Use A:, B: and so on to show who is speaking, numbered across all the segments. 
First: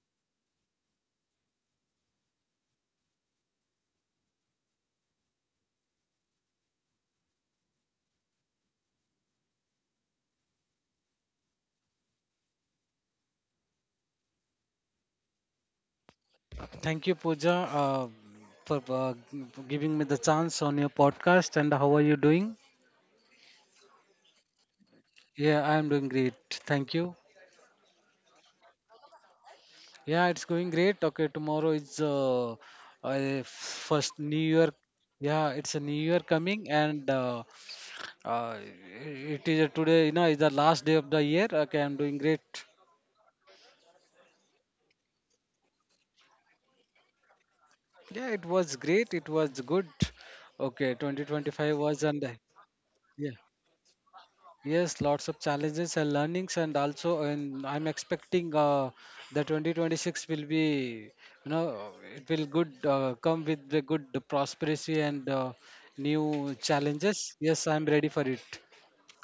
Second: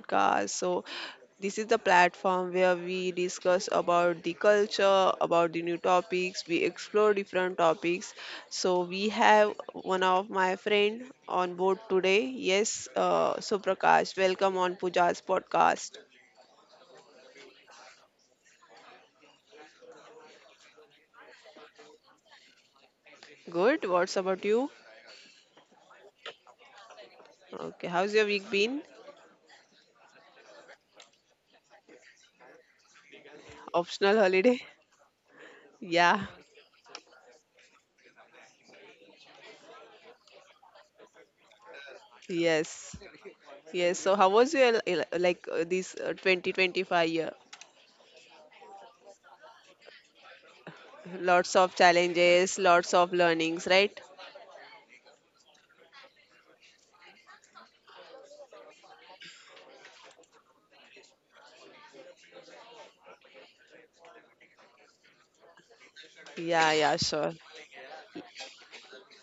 A: podcast. So, this is the platform where we discuss about the culture, about the new topics, we explore different topics. So, we have one of my friend on board today. Yes, so Prakash, welcome on Pooja's podcast.
B: Thank you, Pooja, for for giving me the chance on your podcast. And how are you doing?
A: Good, what's about you?
B: Yeah, I am doing great. Thank you.
A: Okay, how's your week been?
B: Yeah, it's going great. Okay, tomorrow is first
A: Optional
B: New Year.
A: holiday?
B: Yeah, it's a New Year
A: Yeah,
B: coming, and uh, it is a today. You know, is the last day of the year. Okay, I'm doing great.
A: yes. Yes, so how was your like this 2025 year?
B: Yeah, it was great. It was good. Okay,
A: Lots
B: 2025
A: of
B: was and
A: challenges, lots of
B: yeah.
A: learnings, right?
B: Yes, lots of challenges and learnings, and also, and I'm expecting the 2026 will be, you know, it will good come with the good prosperity and new
A: Yeah, yeah,
B: challenges.
A: sure.
B: Yes, I'm ready for it.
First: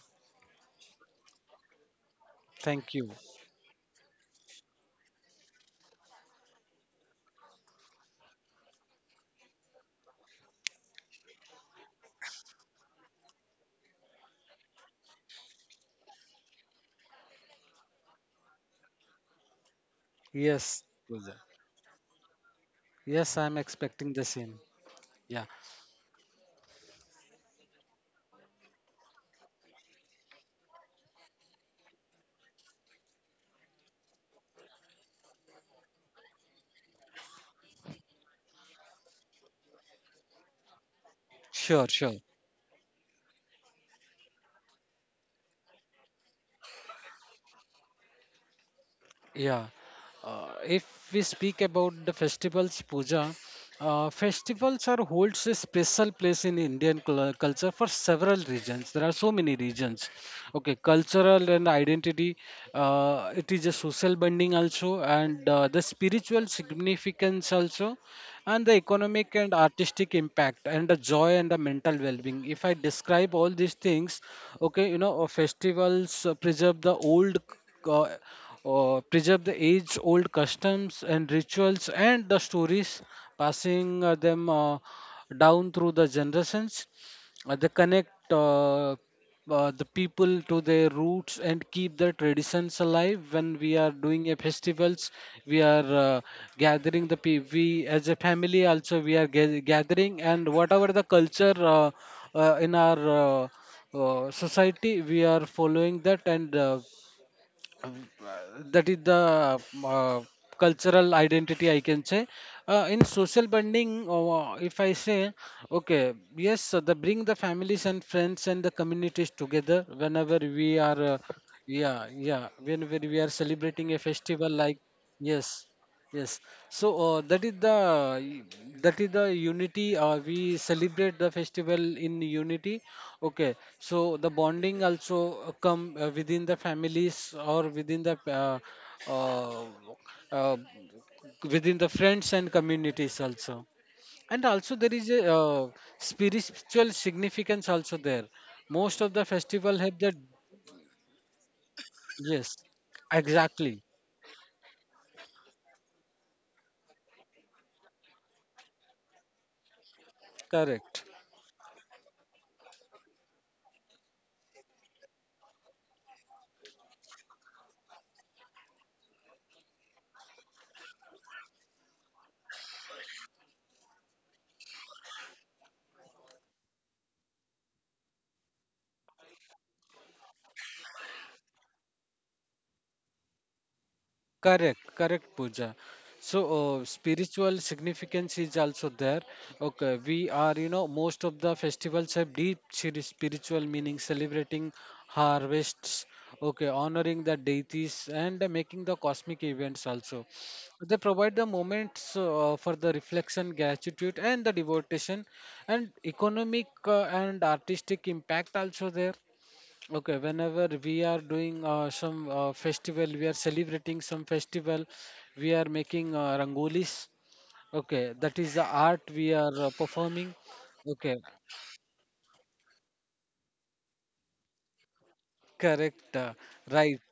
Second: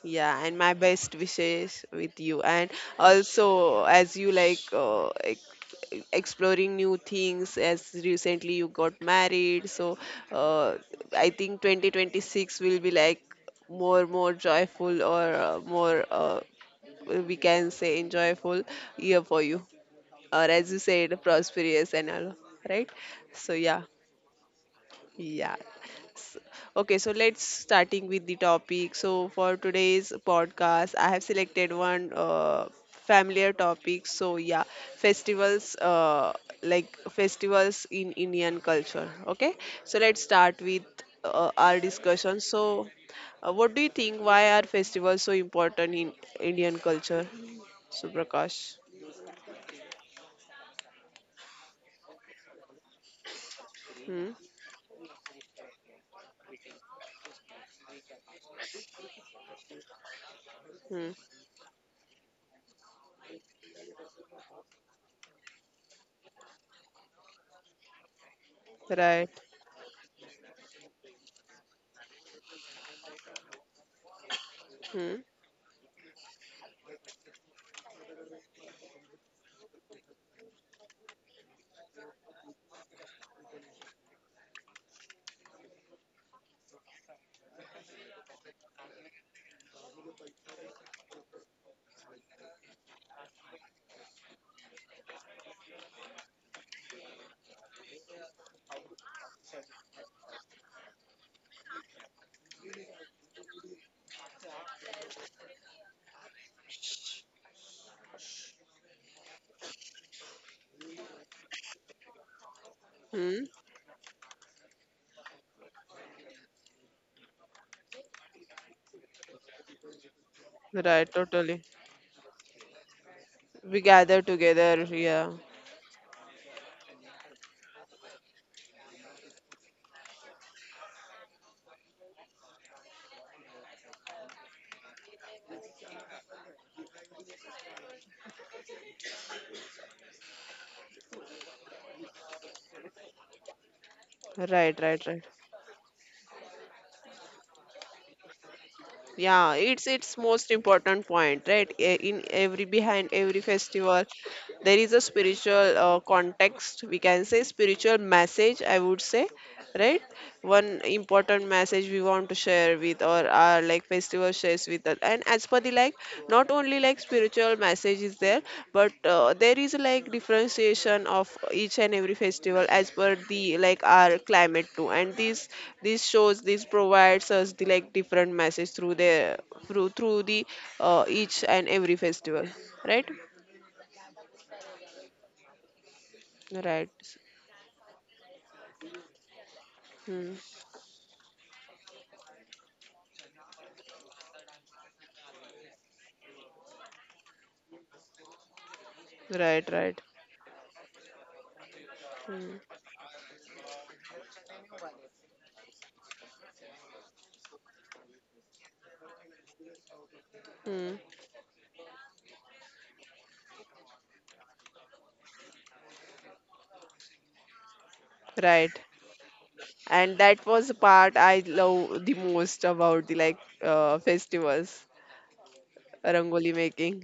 A: Yeah, and my best wishes with you. And
B: Thank you.
A: also, as you like exploring new things, as recently you got married, so uh, I think 2026 will be like more, joyful, or more, we can say, enjoyable year for you. Or as you
B: Yes,
A: said, prosperous and all, right?
B: yes, I'm
A: So, yeah.
B: expecting the same. Yeah,
A: Yeah. S- Okay, so let's starting with the topic. So for today's podcast, I have selected one familiar topic. So yeah, festivals like festivals in Indian culture. Okay, so let's start with our
B: sure, sure.
A: discussion. So, what do you think? Why are festivals so important in Indian culture? Suprakash.
B: Yeah. If we speak about the festivals, puja,
A: Hmm.
B: festivals are holds a special place in Indian culture for several reasons. There are so many regions. Okay,
A: Hmm.
B: cultural and identity. It is a social bonding also, and the spiritual significance also, and the economic
A: Right.
B: and artistic impact, and the joy and the mental well-being. If I describe all these things, okay, you know,
A: Hmm.
B: festivals preserve the old. Uh, Preserve the age-old customs and rituals and the stories, passing them down through the generations, they connect the people to their roots and keep their traditions alive. When we are doing a festivals, we are uh, gathering the we as a family also we are gathering and whatever the culture in our society we are following that and uh, that is the uh, cultural identity I can say. In social
A: Hmm.
B: bonding, if I say, okay, yes, so they bring the families and friends and the communities together whenever we are
A: Right. Totally.
B: yeah, yeah, whenever we are
A: We
B: celebrating a
A: gather
B: festival like
A: together. Yeah.
B: yes. Yes, so that is the unity. We celebrate the festival in unity. Okay, so the bonding also come within the families or uh, uh, within the friends and communities also. And
A: Right, right,
B: also there is
A: right.
B: a spiritual significance also there. Most of the
A: Yeah,
B: festival
A: it's
B: have that.
A: it's most important point, right? In
B: Yes,
A: every behind every
B: exactly,
A: festival, there is a spiritual context. We can say spiritual message. I would say, right? One
B: correct.
A: important message we want to share with or our like festival shares with us. And as per the like not only like spiritual message is there, but there is like differentiation of each and every festival as per the like our climate too, and this shows, this provides us the like different message through the through through the each and every festival, right,
B: Correct, correct, Pooja. So,
A: right.
B: spiritual significance is also there. Okay, we
A: Hmm.
B: are, you know, most of the festivals have deep spiritual meaning, celebrating harvests, okay, honoring the deities, and making the cosmic
A: Right,
B: events
A: right.
B: also. They provide the moments
A: Hmm.
B: for the reflection, gratitude, and the devotion, and economic and artistic impact also there. Okay, whenever
A: Hmm.
B: we are doing some festival, we are celebrating some festival, we are making rangolis. Okay, that is the
A: Right.
B: art we are
A: And
B: performing.
A: that was the
B: Okay,
A: part I love the most about the like festivals,
B: correct,
A: rangoli
B: right.
A: making.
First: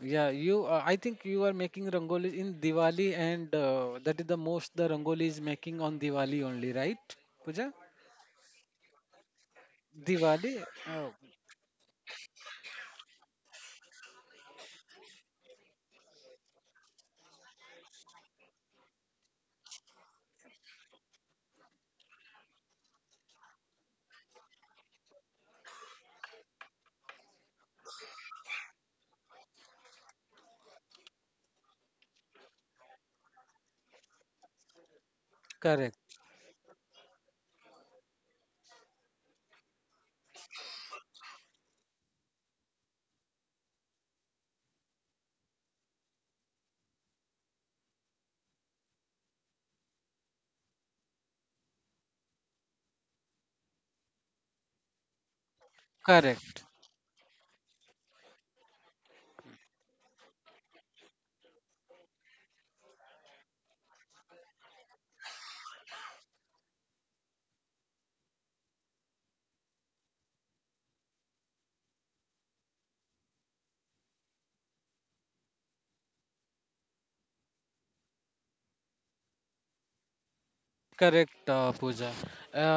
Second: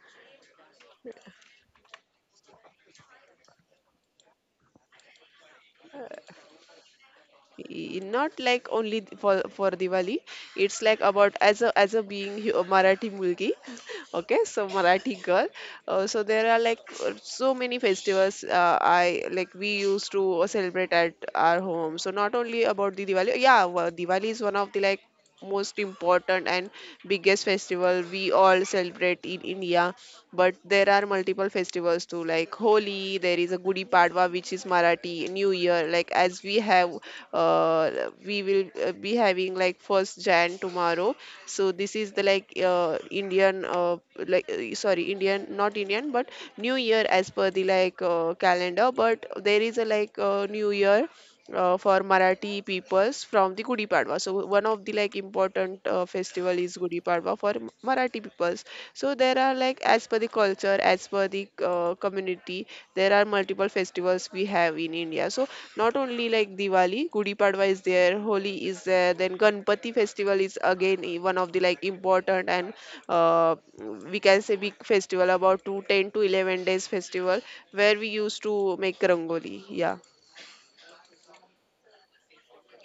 B: Yeah, you. I think you are making rangolis in Diwali, and that is the most the rangoli is making on Diwali only, right, Puja?
A: Not like only for Diwali.
B: Diwali.
A: It's like about as a being a Marathi mulgi, okay, so Marathi girl. So there are like so many festivals. I like we used to celebrate at our home. So not only about the Diwali. Yeah, Diwali is one of the like most important and biggest festival we all celebrate in India. But there are multiple festivals too, like Holi, there is a Gudi Padwa, which is Marathi, New Year. Like
B: Correct,
A: as we have, uh, we will be having like first Jan tomorrow. So this is the like Indian, like sorry, Indian, not Indian, but New Year as per the like calendar. But there is a like New Year for Marathi peoples from the Gudi Padwa. So one of the like important festival
B: correct.
A: is Gudi Padwa for Marathi peoples. So there are like as per the culture, as per the community, there are multiple festivals we have in India. So not only like Diwali, Gudi Padwa is there, Holi is there, then Ganpati festival is again one of the like important and uh, we can say big festival, about two, ten to 11 days festival, where we used to make rangoli. Yeah.
B: Correct, Pooja.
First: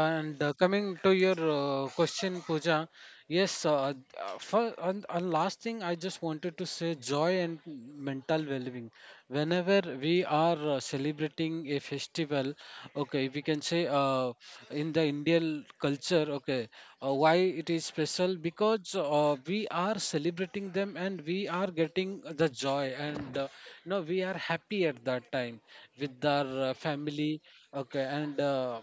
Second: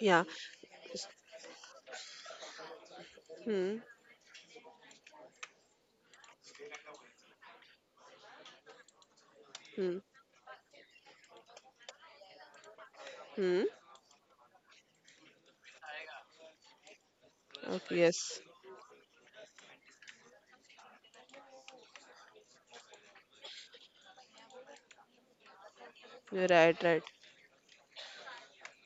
A: Yeah.
B: coming to your question, Pooja, yes, for and last thing I just wanted to say joy and mental well being. Whenever
A: Hmm.
B: we are celebrating a festival, okay, we can
A: Hmm.
B: say in the Indian culture, okay, why it is
A: Okay.
B: special?
A: Yes.
B: Because we are celebrating them and we are getting the joy and you know, we are happy at that time with our
A: Right. Right.
B: family. Okay, and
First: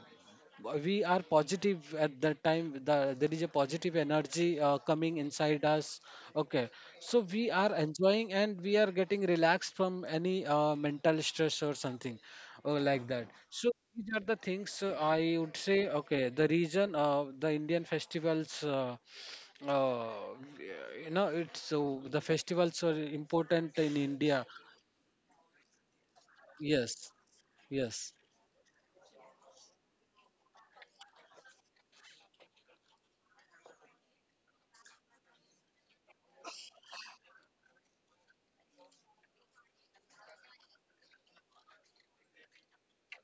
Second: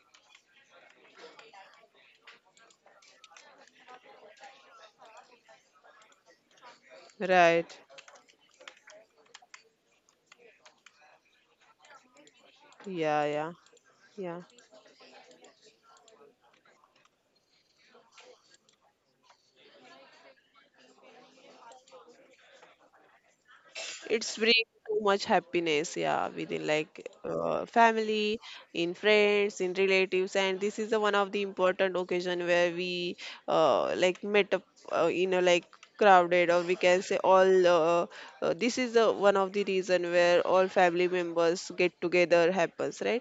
B: we are positive at that time. There is a positive energy coming inside us. Okay, so we are
A: Right.
B: enjoying and we are getting relaxed from any mental stress or something like that.
A: Yeah. Yeah.
B: So these are the
A: Yeah.
B: things I would say. Okay, the reason the Indian festivals. Uh, you know, it's so the festivals are important in
A: It's
B: India.
A: bring too much happiness. Yeah. Within
B: Yes,
A: like
B: yes,
A: family, in friends, in relatives, and this is the one of the important occasion where we like met up in a like crowded, or we can say all this is the one of the reason where all family members get together happens, right.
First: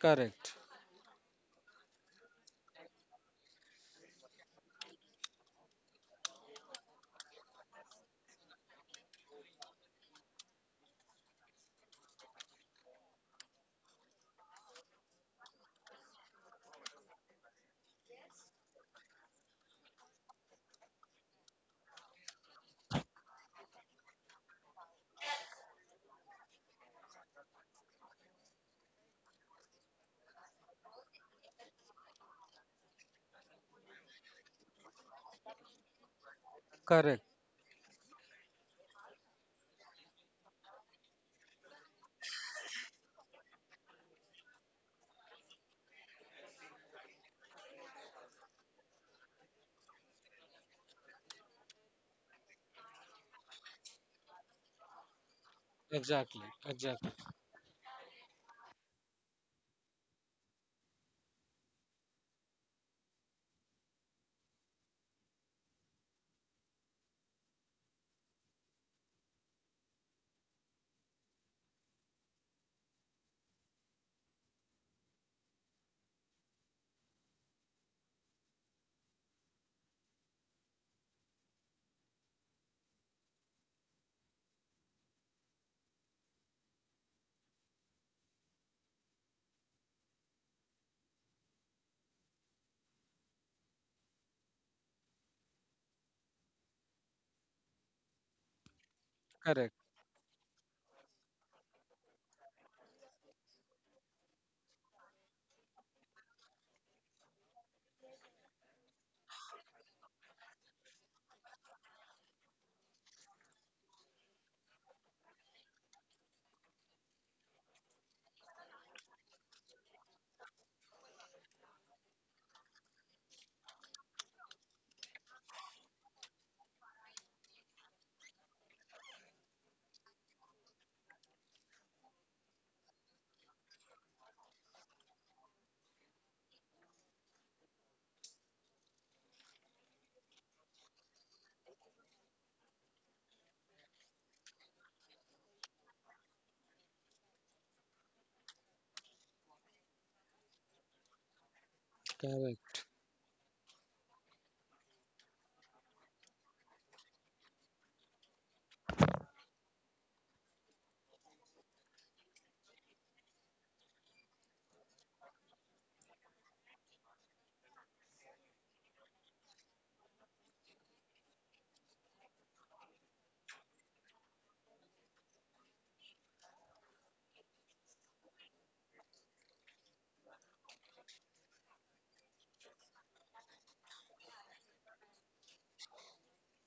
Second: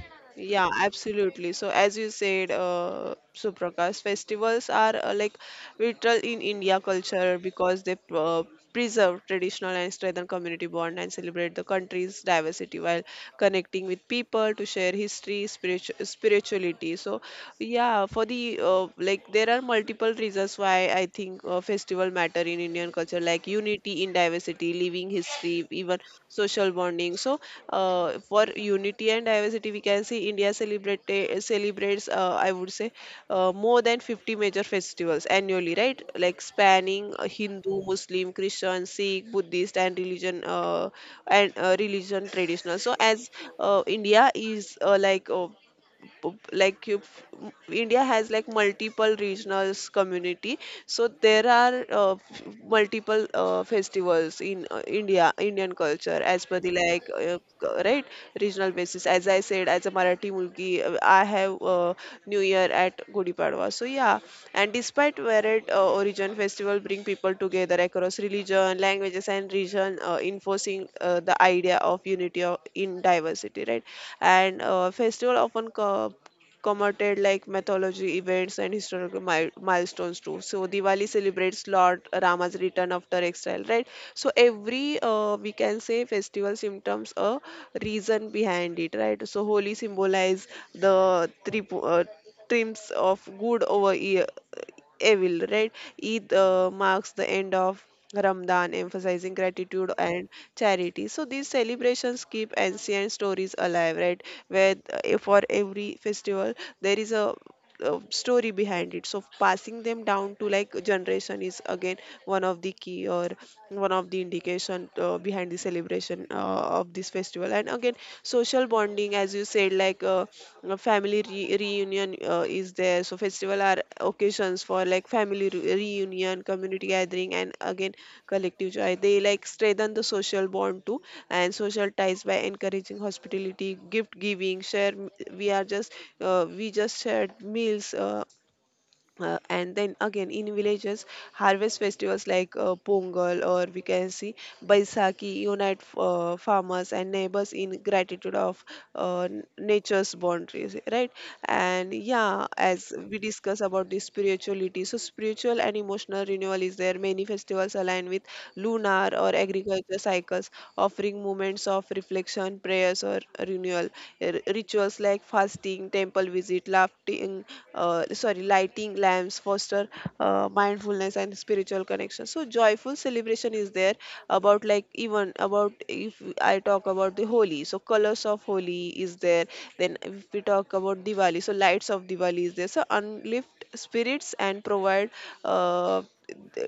B: correct,
A: Yeah, absolutely. So, as you said, Suprakash, festivals are like vital in India culture because they preserve traditional and strengthen community bond and celebrate the country's diversity while connecting with people to share history, spirituality facility, so yeah, for the like there are multiple reasons why I think festival matter in Indian culture, like unity in diversity, living history, even social bonding. So for unity and diversity, we can see India celebrates, I would say, more than 50 major festivals annually, right, like spanning
B: correct.
A: Hindu, Muslim, Christian, Sikh, Buddhist, and religion, and religion traditional. So as India is like you, India has like multiple regionals community, so there are multiple festivals in India, Indian culture
B: Exactly,
A: as per the like
B: exactly.
A: right regional basis. As I said, as a Marathi mulki, I have New Year at Gudi Padwa. So yeah, and despite varied origin, festival bring people together across religion, languages, and region, enforcing the idea of unity of, in diversity, right? And festival often commemorated like mythology events and historical milestones too. So Diwali celebrates Lord Rama's return after exile, right? So every we can say festival symptoms a reason behind it, right? So Holi symbolize the triumphs of good over evil, right? Eid marks the end of Ramadan, emphasizing
B: Correct,
A: gratitude and charity. So these celebrations keep ancient stories alive, right? Where for every festival there is a story behind it, so passing them down to like generation is again one of the key, or one of the indication behind the celebration of this festival. And again, social bonding, as you said, like family reunion is there, fairs. So festival are occasions for like family reunion, community gathering, and again collective joy. They like strengthen the social bond too, and social ties by encouraging hospitality, gift giving, share, we are just we just shared meals, and then again in villages, harvest festivals like pongal, or we can see baisakhi unite farmers and neighbors in gratitude of nature's boundaries, right. And yeah,
B: correct,
A: as we discuss about the spirituality, so spiritual and emotional renewal is there, many festivals align with lunar or agriculture cycles, offering moments of reflection, prayers, or renewal. Rituals like fasting, temple visit, laughing, sorry, lighting lamps foster mindfulness and spiritual connection. So joyful celebration is there, about like, even about, if I talk about the Holi, so colors of Holi is there. Then if we talk about Diwali, so lights of Diwali is there. So unlift spirits and provide uh,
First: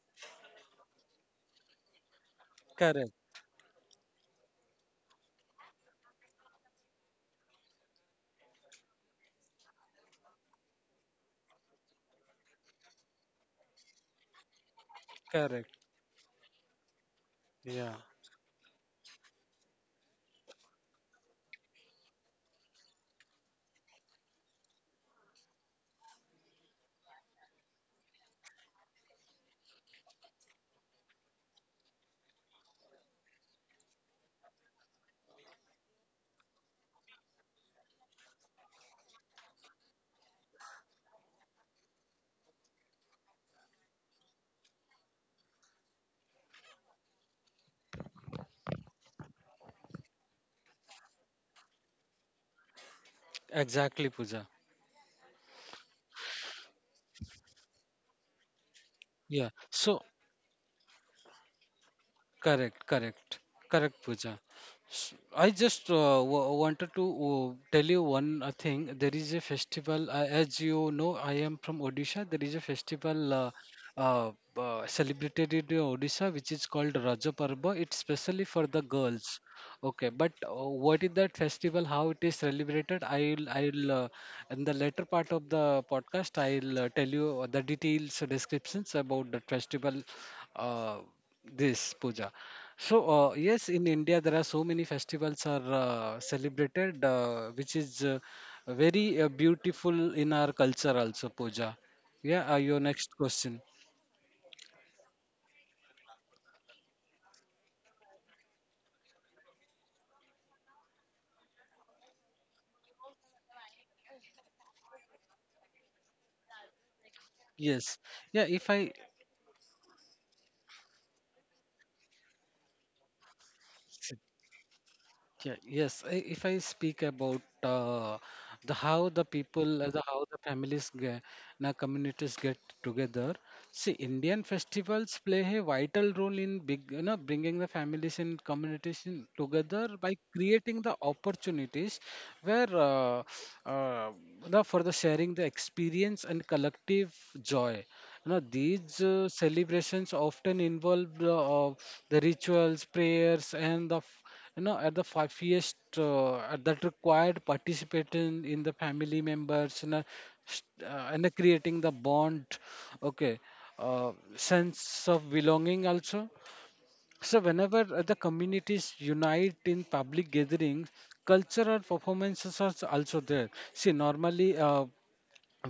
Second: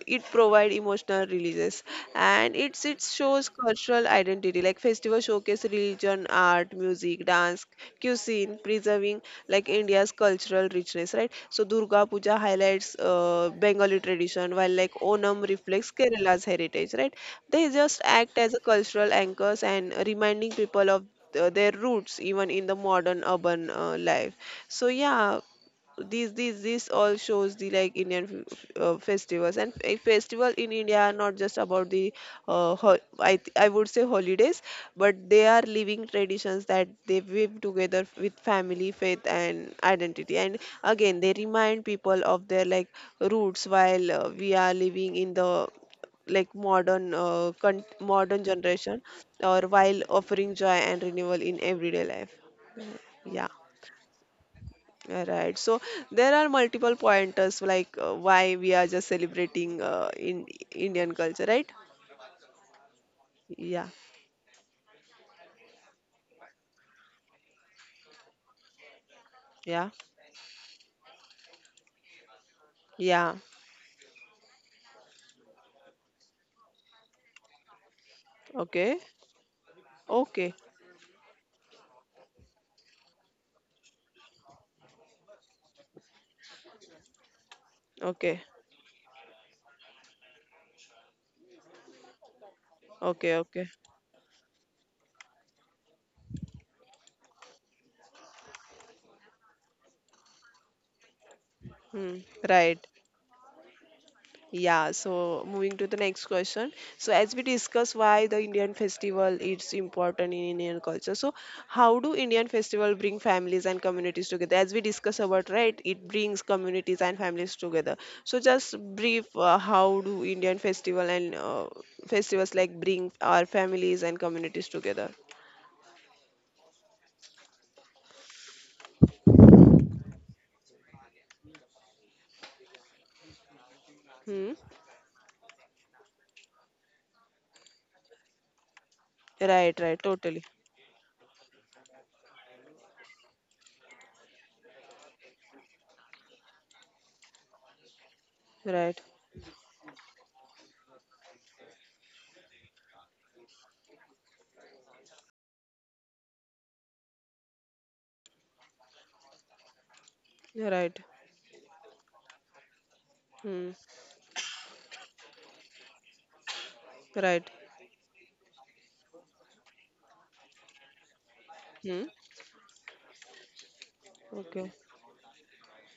A: it provide emotional releases, and it
B: correct,
A: shows cultural identity, like festival showcase religion, art, music, dance, cuisine, preserving like India's cultural richness, right. So Durga Puja highlights Bengali tradition, while like Onam
B: correct.
A: reflects Kerala's heritage, right. They
B: Yeah,
A: just act as a cultural anchors and reminding people of their roots, even in the modern urban life. So yeah, these this all shows the like Indian festivals, and a festival in India are not just about the I would say holidays, but they are living traditions that they weave together with family, faith and identity. And again, they remind people of their like roots while we are living in the like modern modern generation, or while offering joy and renewal in everyday life, yeah.
B: exactly, Pooja.
A: Right. So there are multiple pointers like why we are just
B: Yeah.
A: celebrating
B: So,
A: in Indian culture, right?
B: correct, correct,
A: Yeah.
B: correct, Pooja. I just wanted to tell you one thing. There is a
A: Yeah.
B: festival, as you know, I am from Odisha. There is a
A: Yeah.
B: festival uh, celebrated in Odisha, which is called Raja Parva. It's specially for the
A: Okay.
B: girls. Okay, but
A: Okay.
B: what is that festival? How it is celebrated? I'll in the later part of the podcast, I'll tell you the details,
A: Okay.
B: descriptions about the festival. Uh, this puja. So
A: Okay. Okay.
B: yes, in India there are so many festivals are celebrated, which is very beautiful in our culture also. Puja.
A: Hmm.
B: Yeah.
A: Right.
B: Your next question.
A: Yeah, so moving to the next question. So as we discuss, why the Indian festival is important in Indian culture. So how do Indian festival bring families and communities together? As we discuss about, right, it brings communities and families together.
B: Yes.
A: So
B: Yeah. If
A: just
B: I
A: brief, how do Indian festival and festivals like bring our families and communities together?
B: yeah, yes. If I speak about the how the people, the how the families, ge- na communities get together. See, Indian
A: Hmm.
B: festivals play a vital role in big, you know, bringing the families and communities in
A: Right,
B: together
A: right,
B: by
A: totally.
B: creating the opportunities where uh, for the sharing the experience and collective joy. You know,
A: Right,
B: these celebrations often involve the rituals, prayers, and the you know at the 5 years at that required participation in the family members, and
A: right.
B: creating the bond, okay,
A: Hmm.
B: sense of belonging also. So
A: Right.
B: whenever the communities unite in public gatherings, cultural
A: Hmm.
B: performances are also there. See,
A: Okay.
B: normally,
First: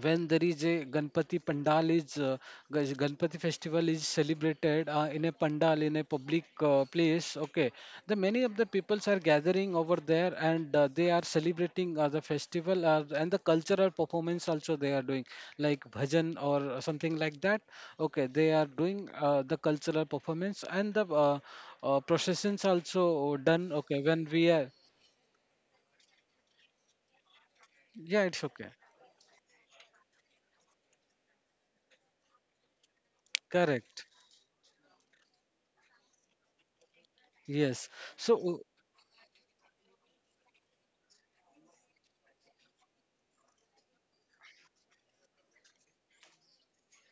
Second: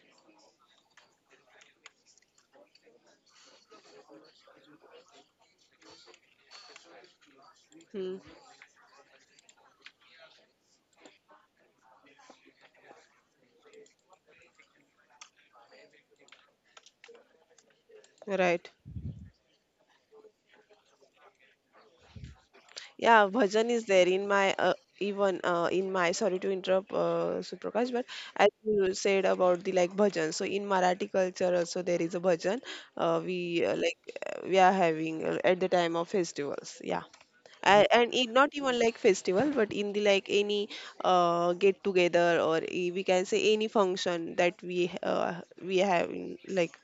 B: when there is a Ganpati festival is celebrated in a pandal in a public place. Okay, the
A: Hmm.
B: many of the peoples are gathering over there and they are celebrating the festival and the cultural performance also they are doing like bhajan or something like that. Okay, they are
A: Right.
B: doing the cultural performance and the processions also
A: Yeah,
B: done.
A: bhajan
B: Okay,
A: is
B: when
A: there
B: we
A: in
B: are
A: my even in my, sorry to interrupt Suprakash,
B: yeah,
A: but
B: it's okay.
A: as you said about the like bhajan, so in Marathi culture also there is a bhajan. We
B: Correct.
A: like we are having at the time of festivals. Yeah.
B: Yes.
A: And, in,
B: So,
A: not even like festival, but in the like any get together, or we can say any function that we have in, like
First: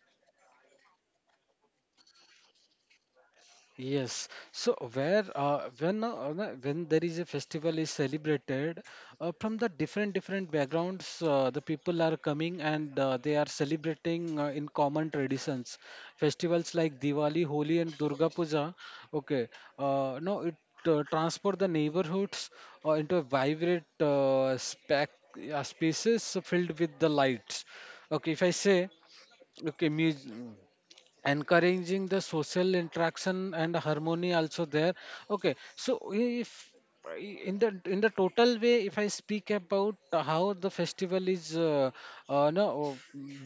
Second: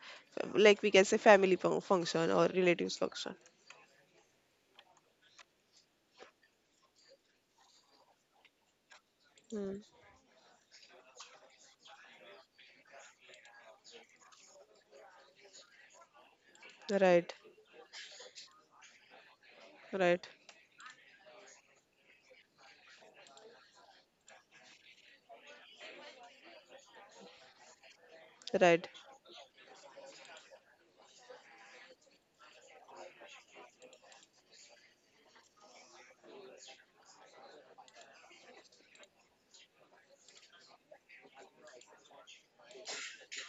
A: we can say family function or relatives function.
B: yes. So where when there is a festival is celebrated from the
A: Mm.
B: different different backgrounds, the people are coming and they are celebrating in common traditions. Festivals like
A: Right,
B: Diwali, Holi, and Durga Puja. Okay.
A: right,
B: No, it transport the neighborhoods into a vibrant spec spaces filled with the lights. Okay, if I
A: right.
B: say, okay, music, encouraging the social interaction and harmony also there. Okay, so if in the in the total way if I speak about how the festival is no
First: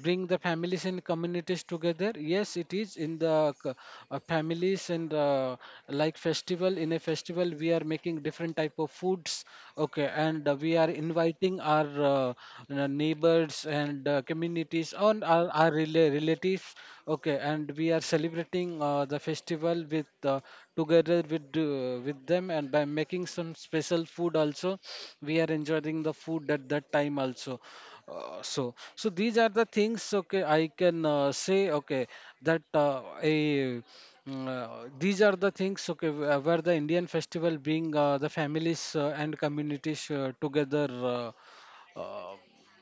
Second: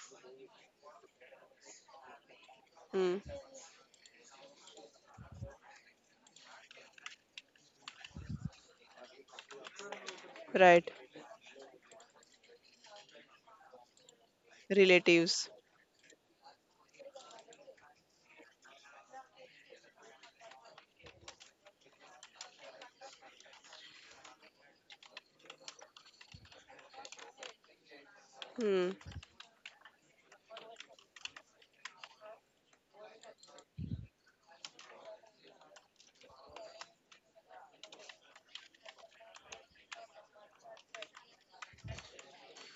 B: bring the families and communities together, yes, it is in
A: Hmm.
B: the families and like festival in a festival we are making different type of foods, okay, and we are
A: Right.
B: inviting our neighbors and communities on
A: Relatives.
B: our relatives, okay, and we are celebrating the festival with together with them and by making some special food also we are enjoying the food at that time also. So
A: Hmm.
B: so these are the things okay I can say okay that a mm, these are the things okay, where the Indian festival bring the families and communities together uh, uh,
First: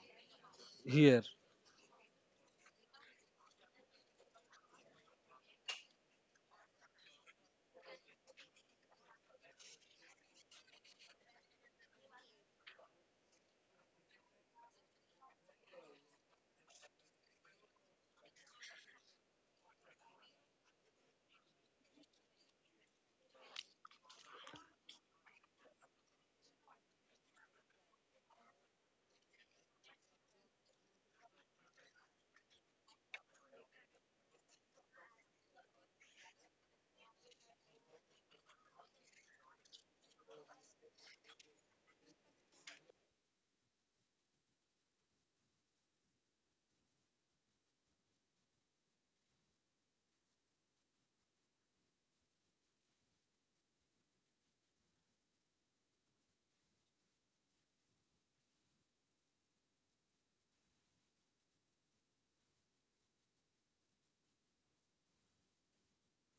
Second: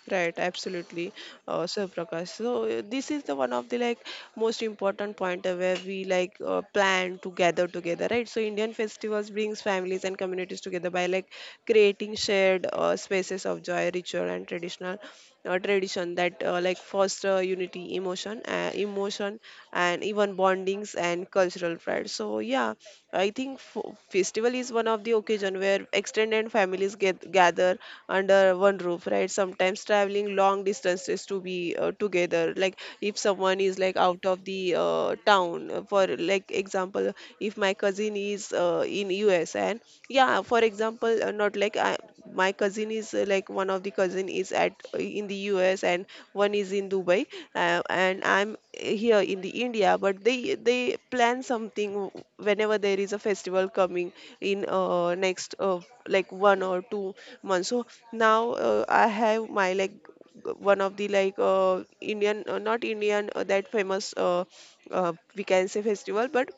A: Right. Absolutely.
B: here.
A: So Prakash. So this is the one of the like most important point where we like plan to gather together, right? So Indian festivals brings families and communities together by like creating shared spaces of joy, ritual, and traditional. Tradition that like foster unity emotion emotion and even bondings and cultural pride, so yeah, I think festival is one of the occasion where extended families get gather under one roof, right? Sometimes traveling long distances to be together, like if someone is like out of the town, for like example, if my cousin is in US and yeah, for example, not like my cousin is like one of the cousin is at in the US and one is in Dubai, and I'm here in the India, but they plan something whenever there is a festival coming in next like 1 or 2 months. So now I have my like one of the like Indian not Indian that famous we can say festival, but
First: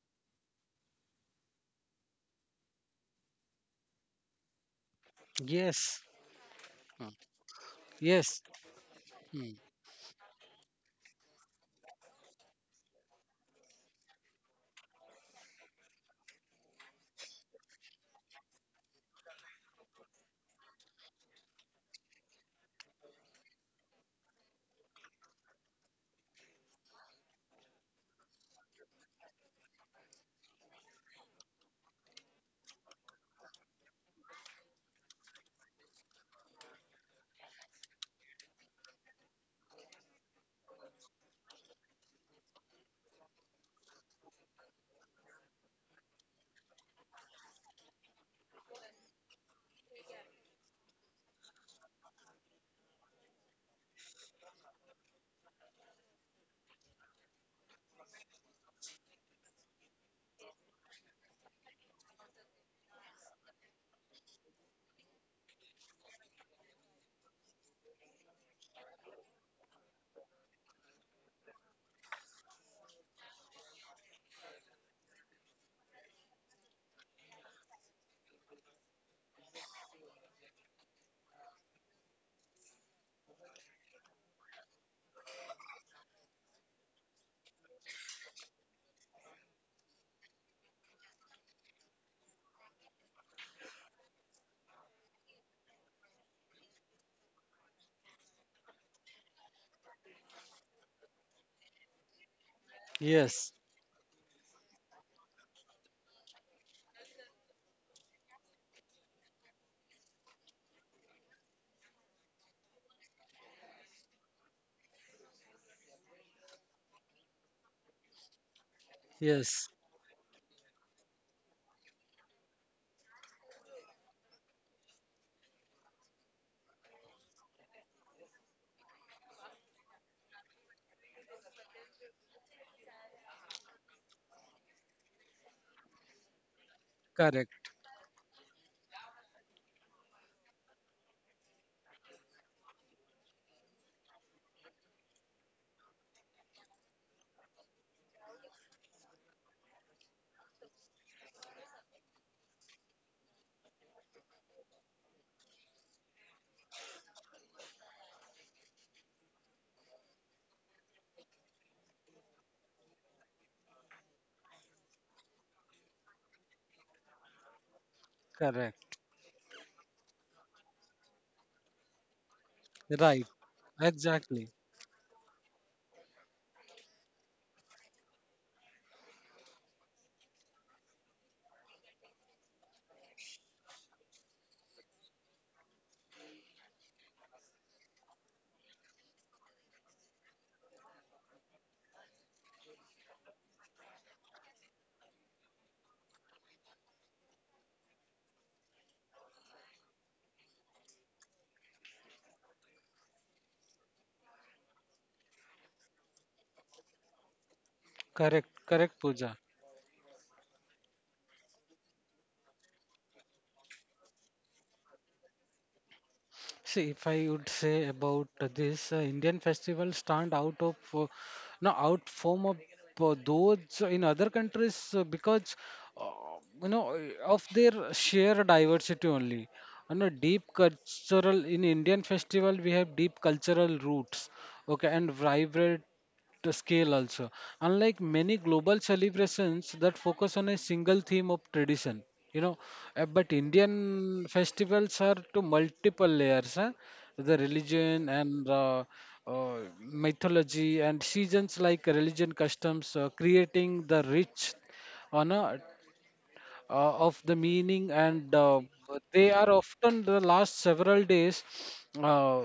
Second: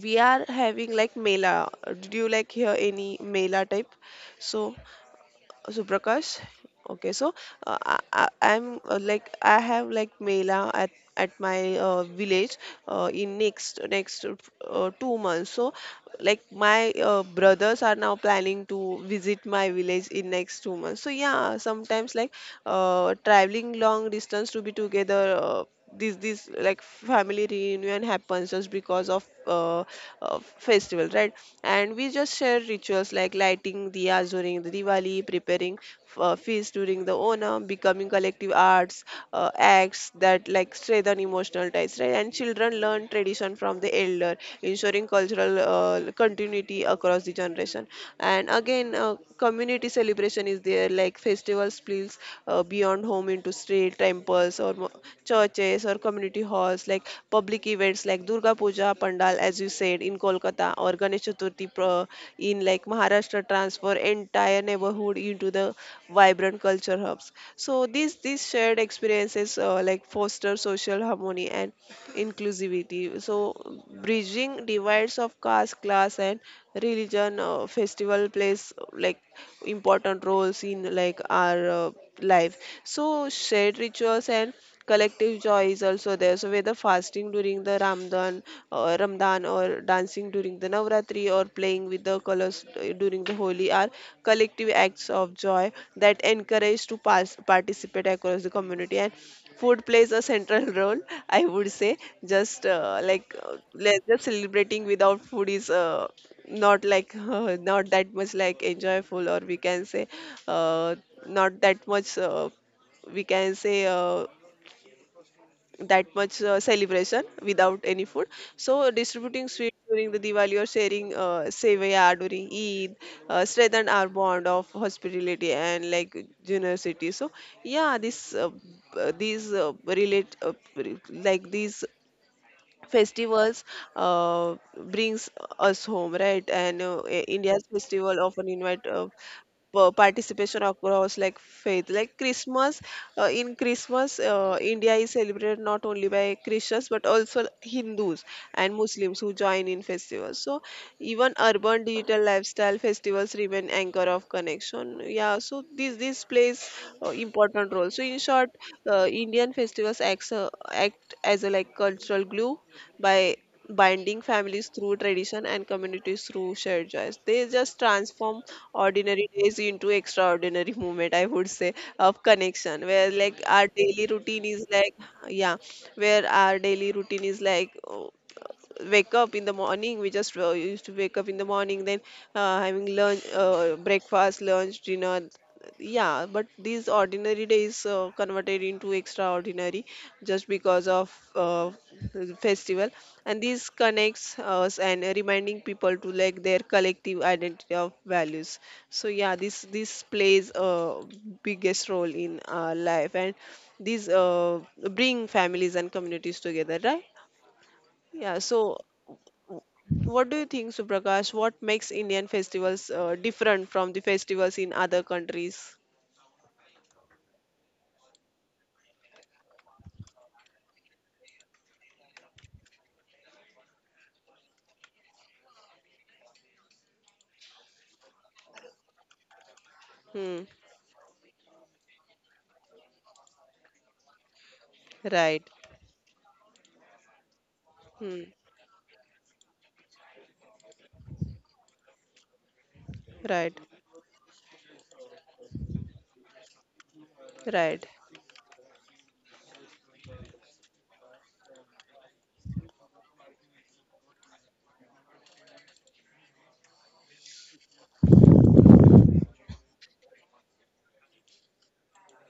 A: we are having like mela. Do you like hear any mela type? So
B: Yes,
A: Suprakash. Okay, so
B: yes,
A: I'm like I have like Mela at my village in next 2 months. So like my brothers are now planning to visit my village in next 2 months. So yeah, sometimes like traveling long distance to be together. This like family reunion happens just because of festival, right? And we just share rituals like lighting diyas during the diwali, preparing feast during the onam, becoming collective arts acts that like strengthen emotional ties, right? And children learn tradition from the elder, ensuring cultural continuity across the generation. And again, community celebration is there, like festivals spills beyond home into street temple festivals or churches or community halls, like public events like Durga Puja Pandal, as you said, in Kolkata, or Ganesh Chaturthi in like Maharashtra, transfer entire neighborhood into the vibrant culture hubs. So these shared experiences like foster social harmony and inclusivity. So bridging divides of caste, class, and religion. Festival plays like important roles in like our life. So shared rituals and collective joy is also there. So whether fasting during the ramadan or ramadan, or dancing during the navratri, or playing with the colors during the holi are collective acts of joy that encourage to participate across the community. And food plays a central role, I would say. Just
B: yes,
A: just celebrating without food is not like not that much like enjoyable, or we can say uh, not that much we can say that much celebration without any food. So distributing sweet
B: yes.
A: during the diwali or sharing sevaya during eid strengthen our bond of hospitality and like generosity. So yeah, this these relate re- like these festivals brings us home, right? And india's
B: Correct,
A: festival often invite participation across like faith, like christmas in christmas, india is celebrated not only by christians but also hindus and muslims who join in festivals. So even urban digital lifestyle festivals remain anchor of connection. Yeah, so this plays important role. So in short, indian festivals act as a like cultural glue by binding families through tradition and communities through shared joys. They just transform
B: correct.
A: ordinary days into extraordinary moment, I would say, of connection. Where
B: Right.
A: like our daily routine
B: Exactly.
A: is like, yeah, where our daily routine is like. Wake up in the morning, we just used to wake up in the morning, then having lunch breakfast, lunch, dinner. Yeah, but these ordinary days converted into extraordinary just because of the festival, and this connects us and reminding people to like their collective identity of values. So yeah, this plays a biggest role in our life. And these bring families and communities together, right? Yeah, so
B: Correct, correct, Pooja.
A: w- what do you think, suprakash, what makes indian festivals different from the festivals in other countries?
B: See, if I would say about this, Indian festivals stand out of no out form of those in other countries because uh, you know of their sheer diversity only. And a deep
A: Hmm.
B: cultural in Indian festival we have deep cultural roots, okay, and
A: Right.
B: vibrant the scale also. Unlike many
A: Hmm.
B: global celebrations that focus on a single theme of tradition, you know, but
A: Right.
B: Indian festivals are to multiple layers, huh? The
A: Right.
B: religion and mythology and seasons like religion customs, creating the rich on a of the meaning, and they are often the last several days uh,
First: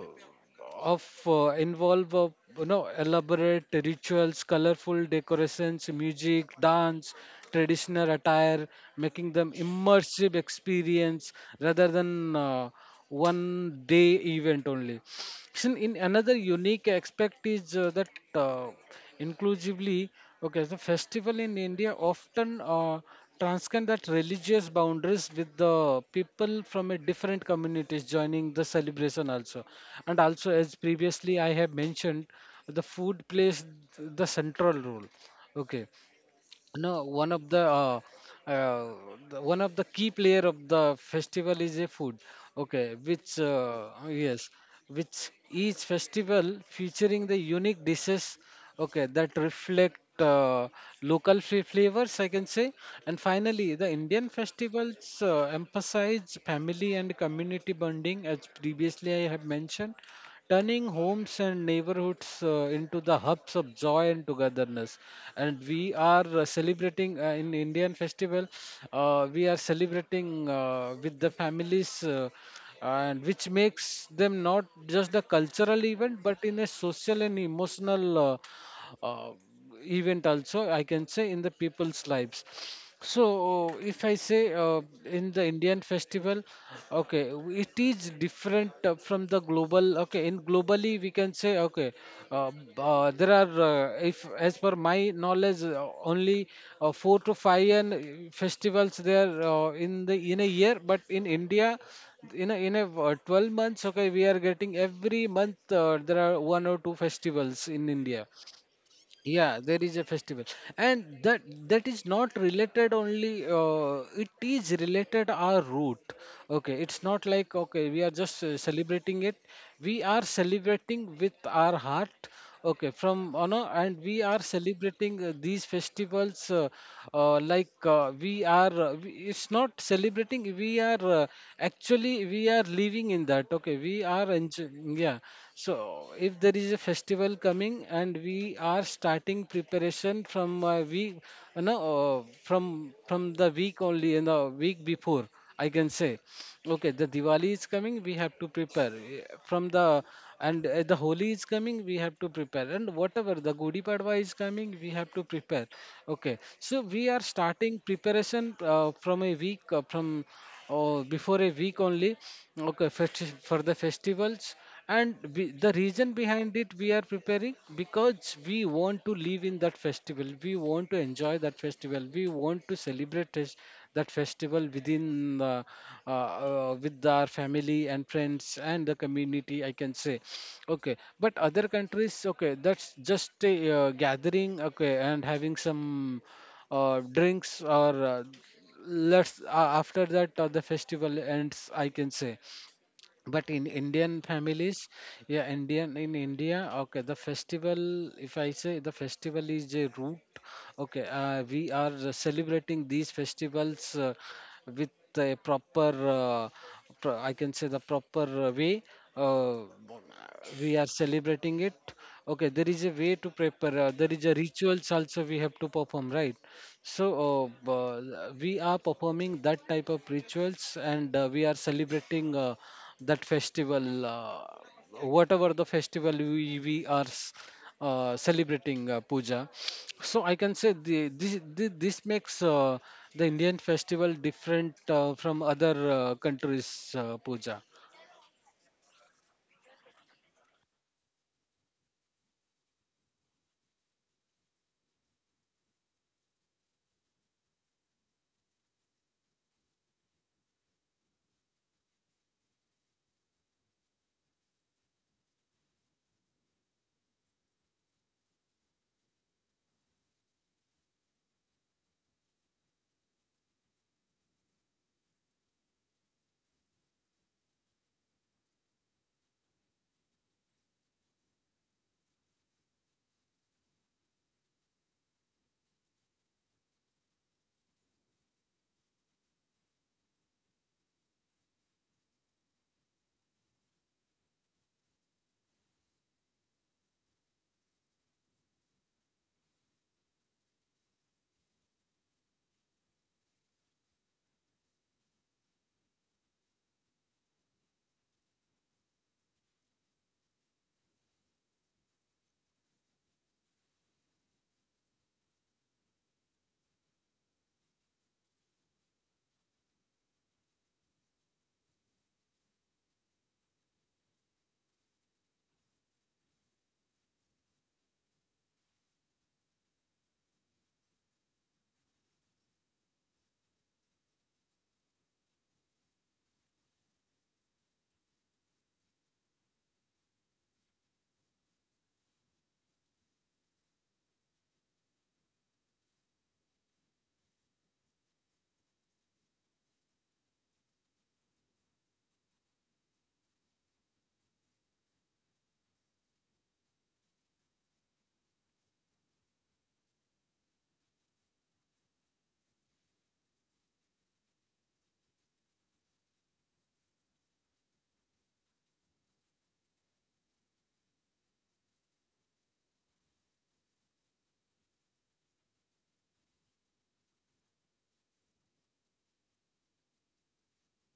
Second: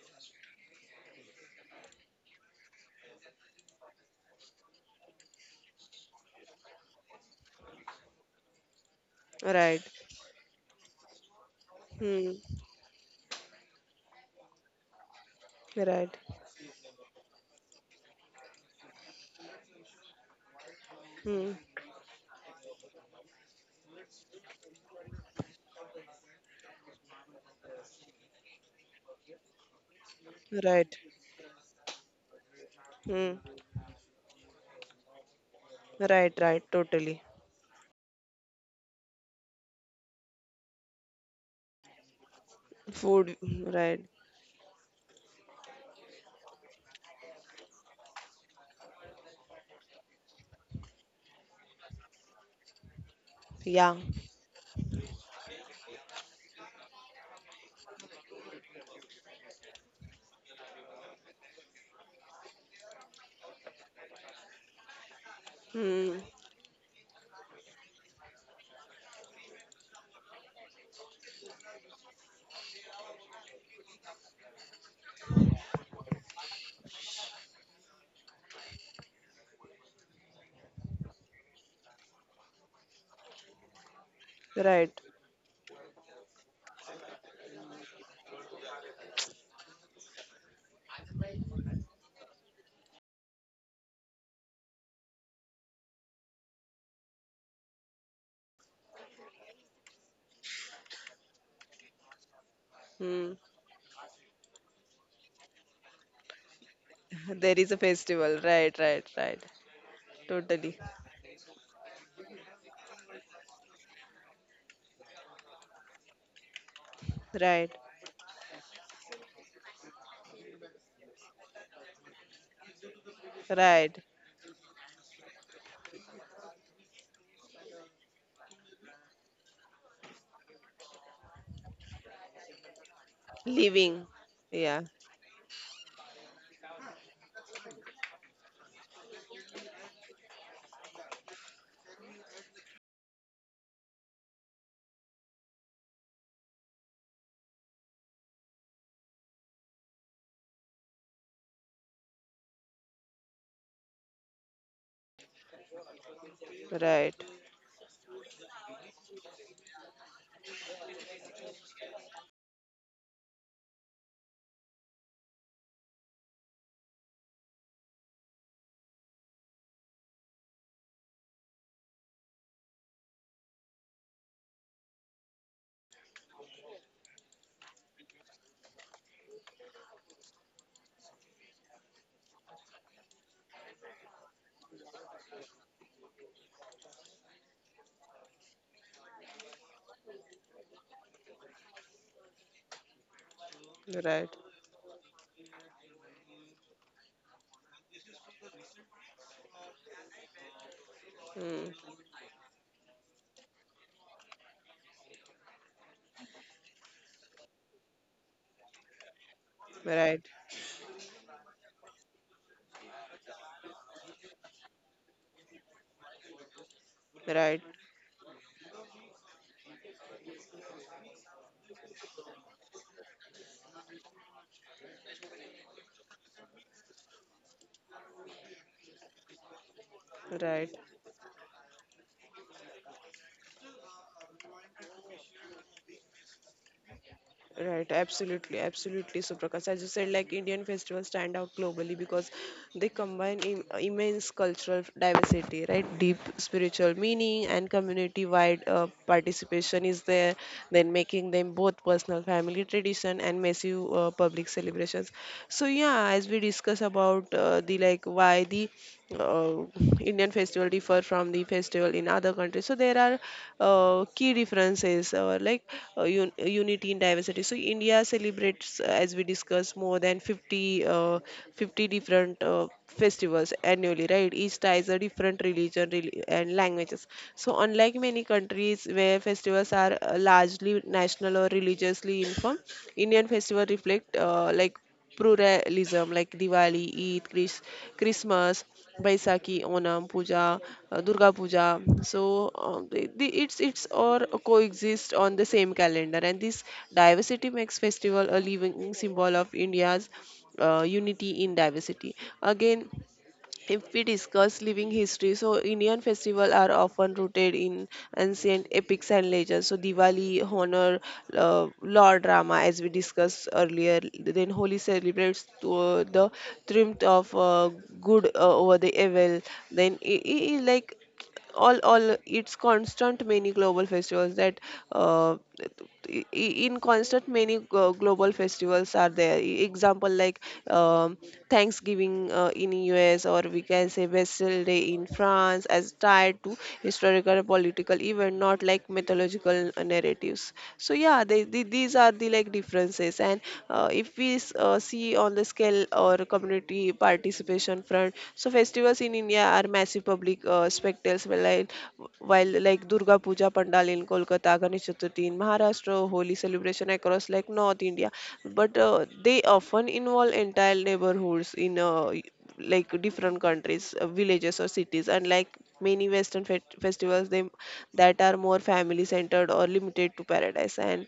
B: of involve you know elaborate rituals, colorful decorations, music, dance, traditional attire, making them
A: Right.
B: immersive experience rather than
A: Hmm.
B: 1 day event only. Action in
A: Right.
B: another unique aspect is that uh, inclusively, okay, the festival
A: Hmm.
B: in India often transcend that religious boundaries with the people from a different communities joining the celebration also. And also, as
A: Right.
B: previously I have mentioned, the food
A: Hmm.
B: plays the central role. Okay,
A: Right. Right.
B: no,
A: Totally.
B: one of uh, the one of the key player of the festival is a food. Okay,
A: Food.
B: which
A: Right.
B: yes, which each festival featuring the unique dishes. Okay, that reflect uh, local flavors, I can say. And finally, the
A: Yeah.
B: Indian festivals emphasize family and community bonding, as previously I have mentioned, turning homes and neighborhoods into the hubs of joy and togetherness. And we
A: Hmm.
B: are celebrating in Indian festival. We are celebrating with the families. And which makes them not just a cultural event but in a social and emotional uh, event also I can say in the people's lives. So, if I say
A: Right.
B: in the Indian festival, okay, it is different from the global. Okay, in globally we can say okay, there are if as per my knowledge, only four to five and festivals there in the in a year. But in India, in a, in a
A: Hmm.
B: 12 months, okay, we are getting every month there are one or two
A: There is
B: festivals
A: a
B: in India.
A: festival. Right. Right. Right.
B: Yeah, there is a festival,
A: Totally.
B: and that is not related only, it is related our root. Okay, it's not like
A: Right.
B: okay we are just celebrating it, we are celebrating with our heart, okay.
A: Right.
B: And we are celebrating these festivals. It's not celebrating, we are actually we are living in that, okay, we
A: Living.
B: are
A: Yeah.
B: enjoying. Yeah, so if there is a festival coming, and we are starting preparation from week, you know, from the week only, in the week before I can say. Okay, the Diwali is coming, we have to prepare. From the and the Holi is coming, we have to prepare. And whatever the Gudi Padwa is coming, we have to prepare. Okay, so we
A: Right.
B: are starting preparation from a week, from before a week only. Okay, for the festivals, and we, the reason behind it we are preparing because we want to live in that festival, we want to enjoy that festival, we want to celebrate that festival with our family and friends and the community I can say. Okay, but other countries, okay, that's just a gathering, okay, and having some drinks or let's after that the festival ends I can say. But in Indian
A: Right.
B: families, yeah, India, okay, the festival, if I say the festival is a root, okay,
A: Hmm.
B: we are celebrating these festivals with a proper uh, I can say the proper way uh,
A: Right.
B: we are celebrating it. Okay, there is a way to prepare. There is a rituals also we have to perform, right?
A: Right.
B: So we are performing that type of rituals, and we are celebrating that festival, whatever the festival we are s- celebrating puja. So I can say
A: Right.
B: this makes the Indian festival different from other countries' puja.
A: Right, absolutely, absolutely, Suprakash. As you said, like Indian festivals stand out globally because they combine immense cultural diversity, right? Deep spiritual meaning and community-wide participation is there, then making them both personal family tradition and massive public celebrations. So yeah, as we discuss about the like why the uh, uh, Indian festival differ from the festival in other countries. So there are key differences like uh, un- unity in diversity. So India celebrates, as we discussed, more than 50, 50 different festivals annually, right? Each ties a different religion and languages. So unlike many countries where festivals are largely national or religiously informed, Indian festival reflect like pluralism, like Diwali, Eid, Christmas, Baisakhi, Onam, Puja, Durga Puja. So it's all coexist on the same calendar, and this diversity makes festival a living symbol of India's unity in diversity. Again, if we discuss living history, so Indian festivals are often rooted in ancient epics and legends. So Diwali honor Lord Rama, as we discussed earlier. Then Holi celebrates the triumph of good over the evil. Then all it's constant many global festivals that uh, in constant many global festivals are there. Example like um, thanksgiving in us, or we can say Bastille day in france, as tied to historical political event, not like mythological narratives. So yeah, these are the like differences. And if we see on the scale or community participation front. So festivals in India are massive public spectacles while, while like Durga Puja Pandal in Kolkata, Ganesh Chaturthi in Maharashtra, Holi celebration across like North India. But they often involve entire neighborhoods in like different countries, villages or cities, unlike many Western festivals that are more family centered or limited to paradise. And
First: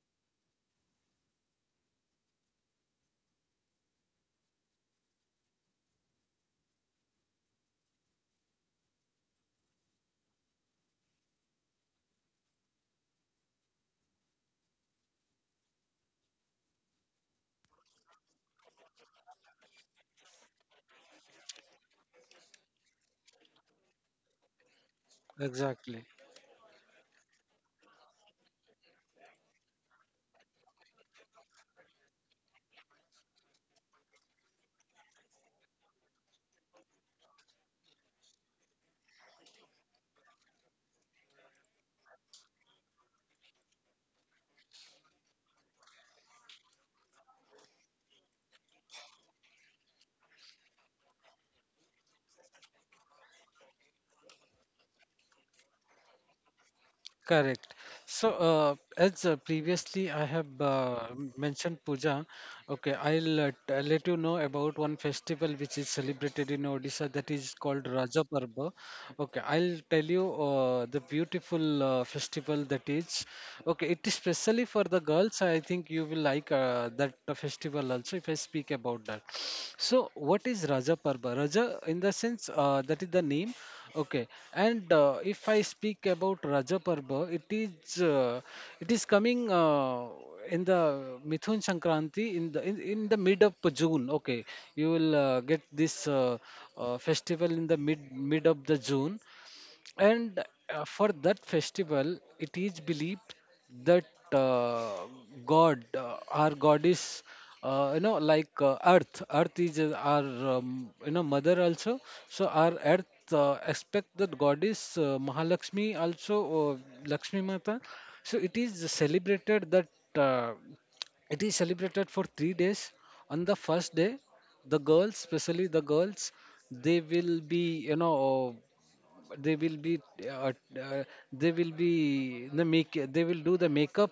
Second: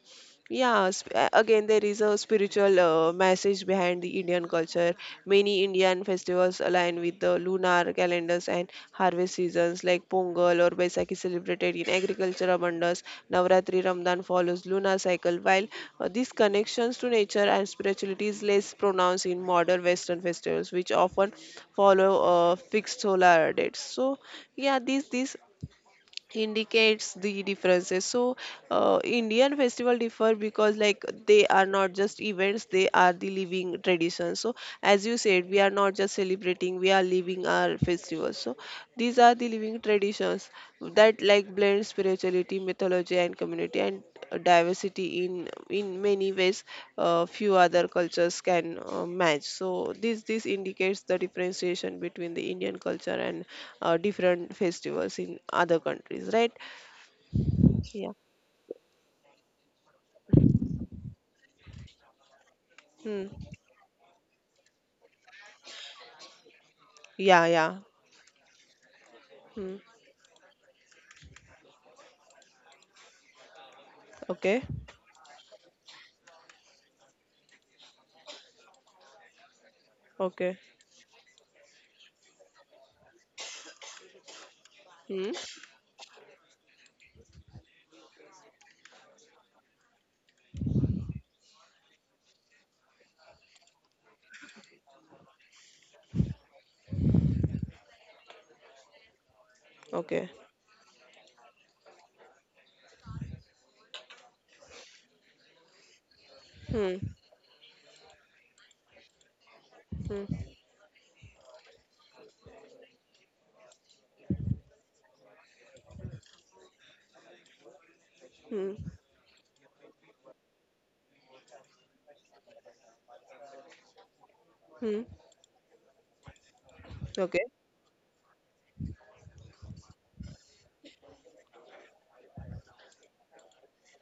A: yeah, again, there is a spiritual message behind the Indian culture. Many Indian festivals align with the lunar calendars and harvest seasons, like Pongal or Baisakhi, celebrated in agriculture abundance. Navratri Ramadan follows lunar cycle, while these connections to nature and spirituality is less pronounced in modern Western festivals, which often follow fixed solar dates. So yeah, these
B: Exactly.
A: indicates the differences. So indian festival differ because like they are not just events, they are the living traditions. So as you said, we are not just celebrating, we are living our festivals. So these are the living traditions that like blend spirituality, mythology, and community, and diversity in many ways few other cultures can match. So this indicates the differentiation between the indian culture and different festivals in other countries, right?
B: Correct.
A: Yeah.
B: So, as previously I have mentioned Puja, okay,
A: Hmm.
B: I'll let you know about one festival which is celebrated in Odisha that
A: Yeah,
B: is
A: yeah.
B: called Raja Parva. Okay,
A: Hmm.
B: I'll tell you the beautiful festival that is. Okay, it is
A: Okay.
B: specially for the girls. I think you will like that festival also if I speak about that. So, what
A: Okay.
B: is Raja Parva? Raja, in the sense that is the name. Okay, and
A: Hmm.
B: if I speak about Raja Parva, it is coming in the Mithun Sankranti in the mid of June. Okay, you will get this festival in the mid of the June,
A: Okay.
B: and for that festival it is believed that uh, god our
A: Hmm.
B: goddess, you know, like earth is
A: Hmm.
B: our, you know, mother also. So our earth expect that goddess, Mahalakshmi also, Lakshmi Mata. So it is
A: Hmm.
B: celebrated that uh, it is celebrated for 3 days. On the first day, the
A: Hmm.
B: girls, especially the girls, they will
A: Okay.
B: be, you know, they will be uh, uh, they will be they will do the makeup,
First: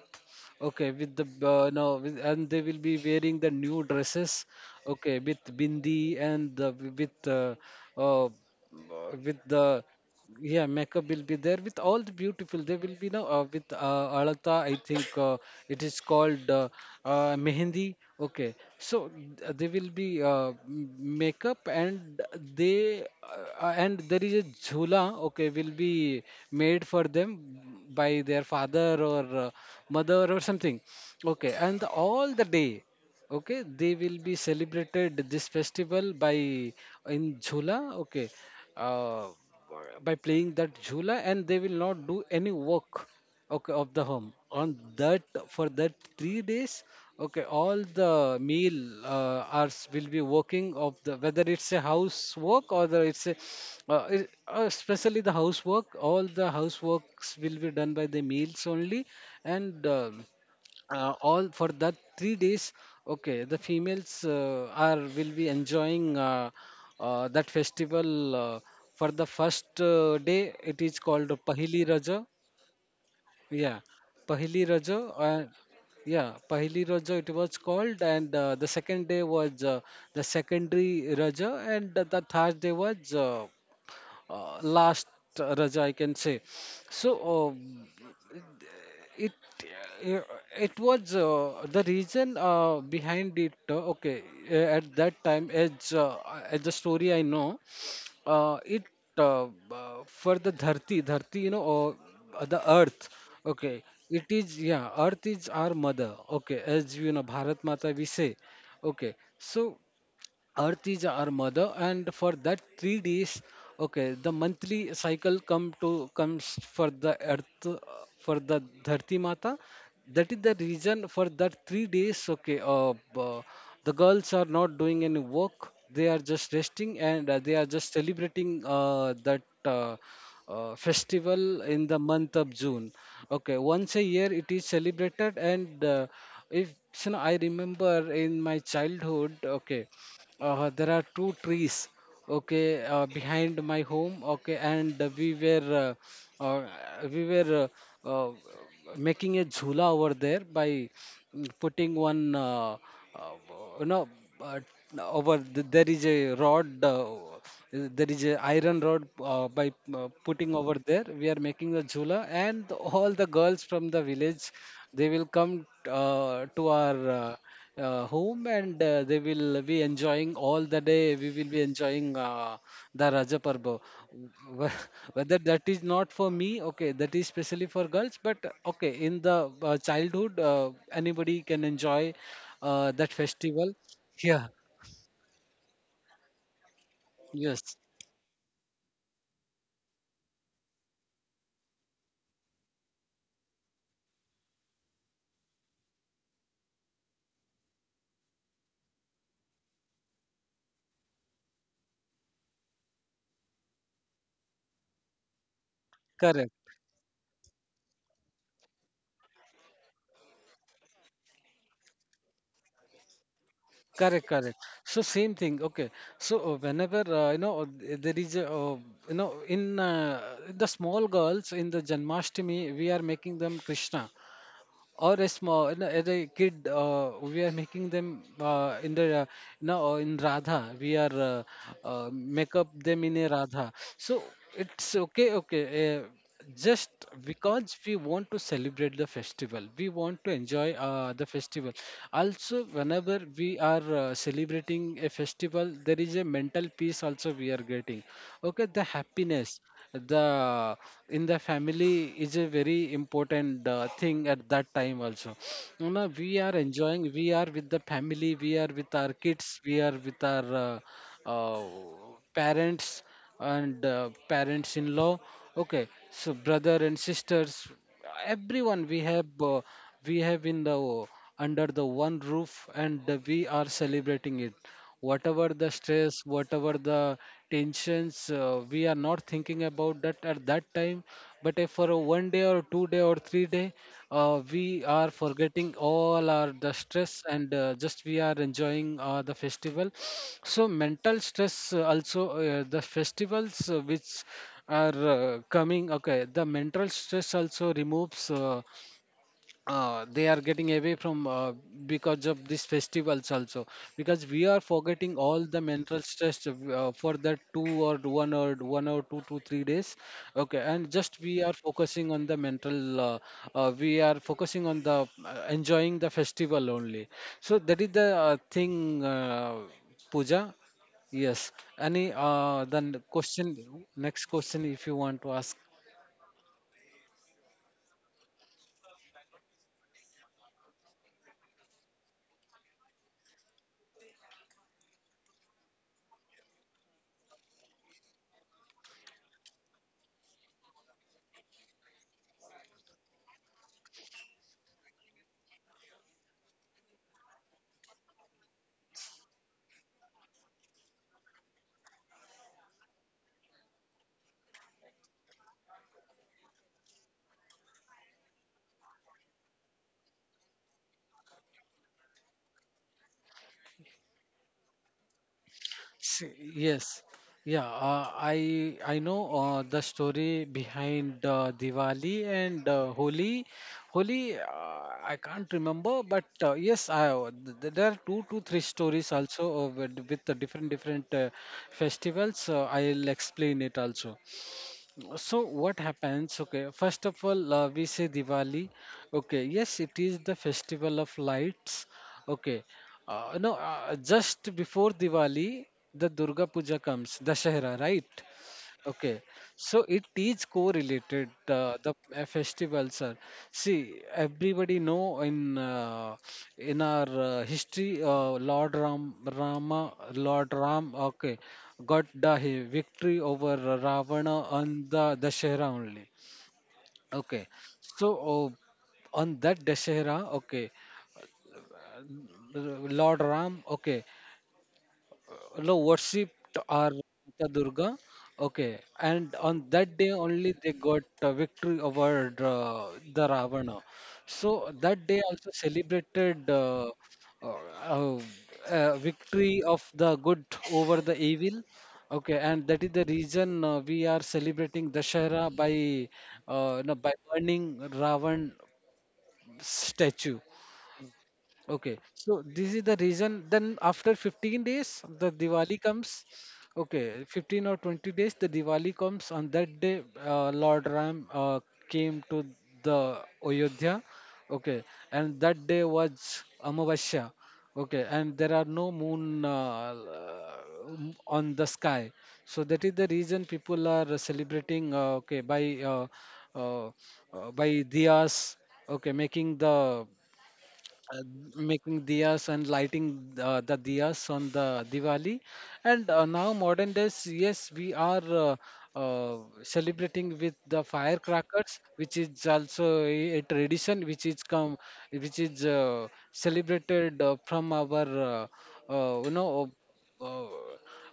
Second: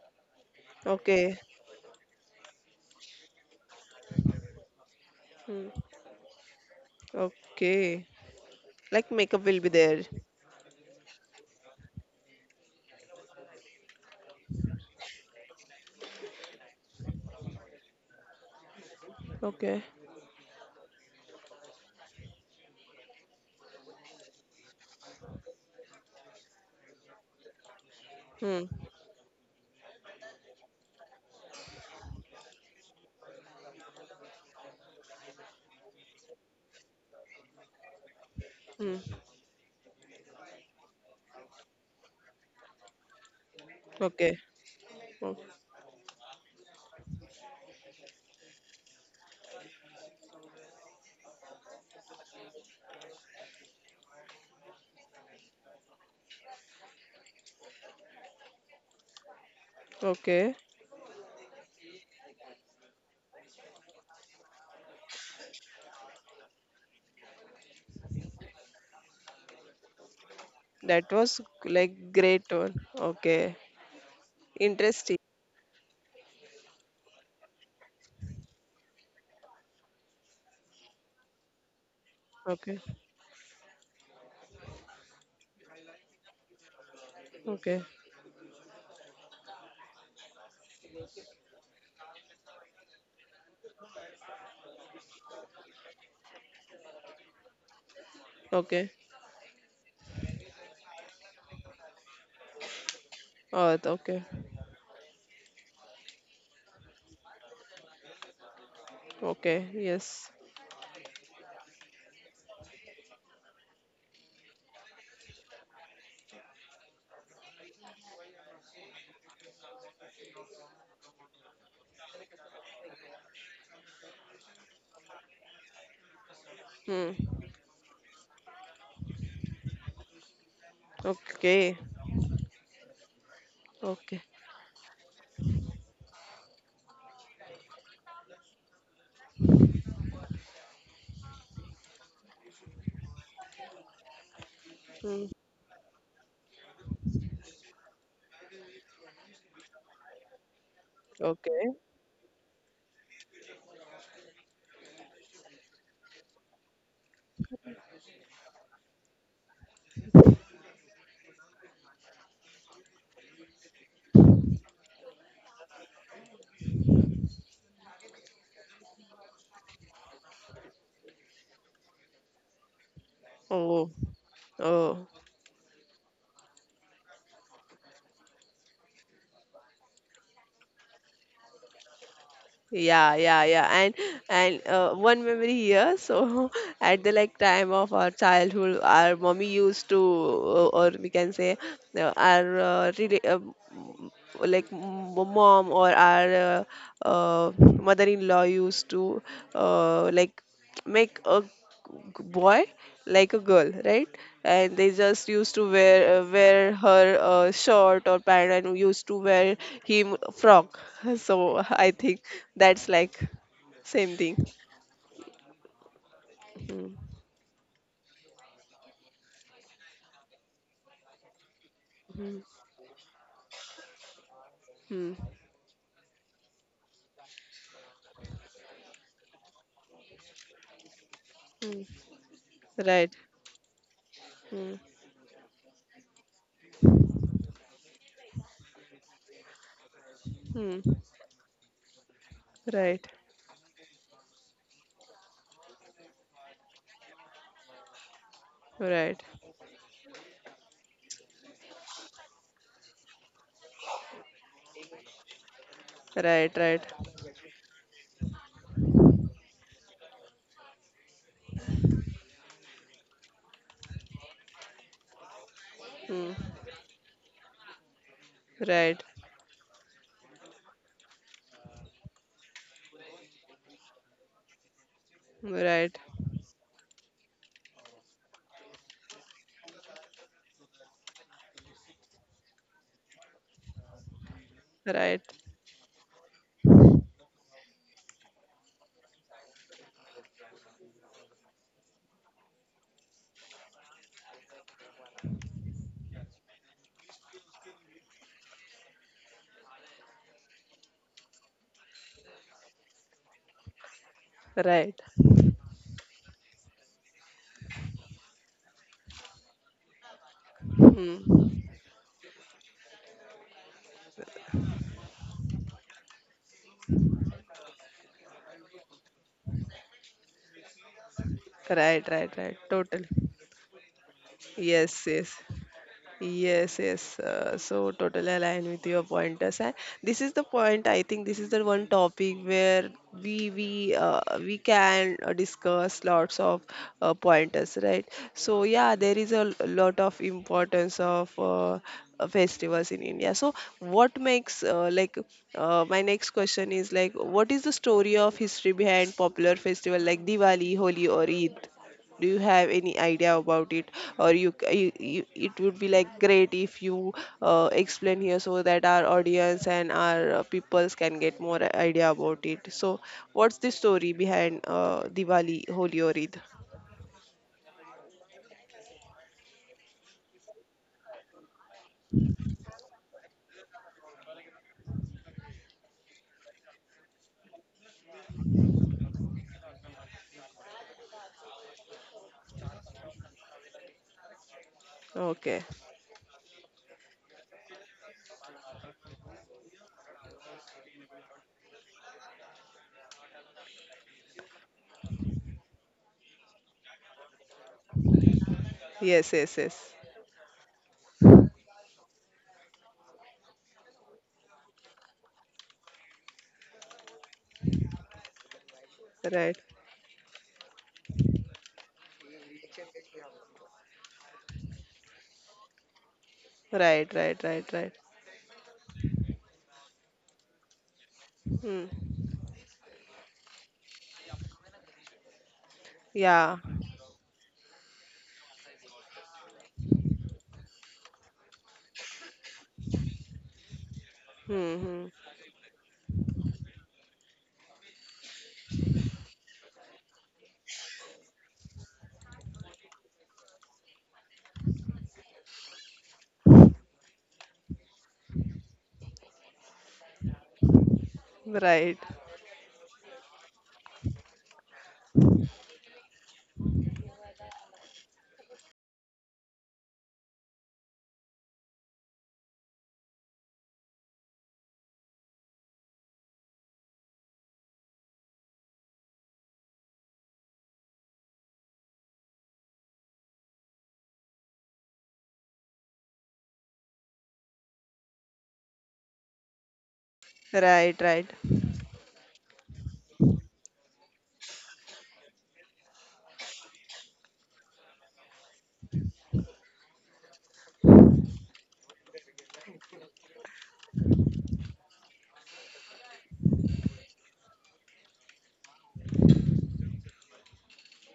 B: okay, with the
A: Okay.
B: no with, and they will be wearing the new dresses, okay, with
A: Hmm.
B: bindi and the, with uh,
A: Okay.
B: uh,
A: Like
B: with
A: makeup will be
B: the
A: there.
B: yeah, makeup will be there with all the beautiful. There will be no with Alata. I think it is called mehendi. Okay, so there
A: Okay.
B: will be makeup, and they and there is a jhula, okay, will be made for them by their
A: Hmm.
B: father or mother or something. Okay, and all the day, okay, they will be celebrated this festival by in Jhula, okay,
A: Hmm.
B: uh, by playing that Jhula, and they will not do any work. Okay, of the
A: Okay.
B: home on that
A: O-
B: for that 3 days. Okay, all the meal hours will be working of the whether it's a housework or the it's a especially the housework. All the houseworks will be done by the meals only, and.
A: okay.
B: All for that 3 days, okay, the females are will be enjoying that festival. For the first day, it is
A: That
B: called
A: was
B: pahili
A: like
B: raja.
A: great one. Okay.
B: Yeah, pahili raja.
A: Interesting.
B: uh, yeah Pahili raja, it was called. And the second day was the secondary raja, and the third day
A: Okay.
B: was last raja I can say. So, um,
A: Okay.
B: it uh, it was the reason behind it, okay, at that time, as the story I know, it
A: Okay.
B: uh, for the dharti, you know, or the earth, okay,
A: Oh,
B: it
A: okay.
B: is, yeah, earth is our mother, okay, as you know, Bharat Mata we say. Okay, so
A: Okay. Yes.
B: Earth is our mother, and for that 3 days, okay, the monthly cycle come to comes for the Earth, for the Dharti Mata. That is the reason for that 3 days. Okay, the girls are not doing any work; they are just resting,
A: Hmm.
B: and they are just celebrating that festival
A: Okay.
B: in the month of June. Okay, once a
A: Okay.
B: year it is celebrated, and if you know, I remember in my childhood, okay, there are two trees, okay, behind my home, okay, and
A: Hmm.
B: we were uh, uh, we were uh, uh, making a jhula over there by, mm,
A: Okay.
B: putting one uh, you know, uh, over there is a rod, there is a iron rod by putting over there we are making a jula. And all the girls from the village, they will come to our home, and they will be enjoying all the day, we will be enjoying the raja parbo.
A: Oh. Oh.
B: Wh- Whether that is not for me, okay, that is specially for girls, but okay, in the childhood anybody can enjoy that
A: Yeah, yeah, yeah.
B: festival. Yeah.
A: And one memory here. So at the like time
B: Yes.
A: of our childhood, our mommy used to, or we can say, our really, like mom or our mother-in-law used to like make a boy like a girl, right? And they just used to wear
B: Correct.
A: wear her short or pant, and used to wear him frock so I think that's like same
B: Correct,
A: thing.
B: correct. So same thing. Okay. So
A: Hmm,
B: whenever you know, there is a, you know, in the small girls in the
A: hmm,
B: Janmashtami, we are making them Krishna, or
A: hmm,
B: a small, you know, as a kid we are making them in the no in radha, we are
A: hmm.
B: make up them
A: Right.
B: in a radha. So
A: Hmm,
B: it's okay, okay, just because we want to celebrate the festival, we want to enjoy
A: hmm.
B: the festival also.
A: Right,
B: Whenever we are celebrating a festival, there is a mental peace also we are getting, okay, the
A: right,
B: happiness, the in the family is a very important thing at that time also. You know, we are
A: right, right.
B: enjoying, we are with the family, we are with our kids, we are with our uh, parents, and parents in law, okay,
A: Hmm,
B: so brother and sisters, everyone
A: right.
B: we have in the under the one roof, and we are celebrating it. Whatever the
A: Right,
B: stress, whatever the tensions we are not thinking about that at that time, but if for a 1 day or 2 day or 3 day, we are
A: right,
B: forgetting all our the stress, and just we are enjoying the festival. So mental stress also the festivals which are coming, okay, the mental stress also removes, they are getting away from, because of these festivals also, because we are
A: right,
B: forgetting all the mental stress for that 2 or 1 or 1 or 2 to 3 days, okay, and just we are
A: Hmm.
B: focusing on the mental, we are focusing on the enjoying the festival only. So that is the thing, puja. Yes. Any
A: Right, right, right,
B: then
A: totally.
B: question, next question, if you
A: Yes,
B: want to
A: yes.
B: ask?
A: Yes, yes. So totally aligned with your pointers. And this is the point. I think this is the one topic where we can discuss lots of pointers, right? So yeah, there is a lot of importance of festivals in India. So what makes like my next question is like, what is the story of history behind popular festival like Diwali, Holi, or Eid? Do you have any idea about it? Or you it would be like great if you explain here so that our audience and our peoples can get more idea about it. So what's the story behind diwali, holi, or
B: See,
A: eid?
B: yes, yeah, I know the story behind Diwali and Holi. Holi, I can't remember, but yes, I, there are two to three stories also, with the different festivals. I'll explain it also. So
A: Okay.
B: what happens? Okay, first of all, we say Diwali. Okay, yes, it is the festival of lights. Okay, no, just before Diwali, the Durga Puja comes, Dashera, right? Okay,
A: Yes, yes,
B: so
A: yes.
B: it is correlated the festival, sir. See, everybody know in our history, Lord Ram
A: Right,
B: Rama, Lord Ram, okay, got victory over Ravana on the Dashera only.
A: right, right,
B: Okay,
A: right, right.
B: so on that Dashera, okay,
A: Hmm.
B: Lord Ram, okay. no Worshipped
A: Yeah.
B: our Mata Durga. Okay, and on that day only they got victory over the Ravana. So
A: Hmm,
B: that
A: hmm.
B: day also celebrated uh, uh, victory of the good over the evil. Okay, and that is the reason we are celebrating Dashera by no, by burning Ravan statue. Okay,
A: Right,
B: so this is the reason. Then after 15 days, the Diwali comes. Okay, 15 or 20 days, the Diwali comes. On that day, Lord Ram came to the Ayodhya. Okay, and that day was Amavasya. Okay, and there are no moon on the sky. So that is the reason people are celebrating. Okay, uh, by diyas. Okay,
A: right, right,
B: uh, making diyas and lighting the diyas on the Diwali. And now modern days, yes, we are uh, celebrating with the firecrackers, which is also a tradition which is come, which is celebrated from our you know uh,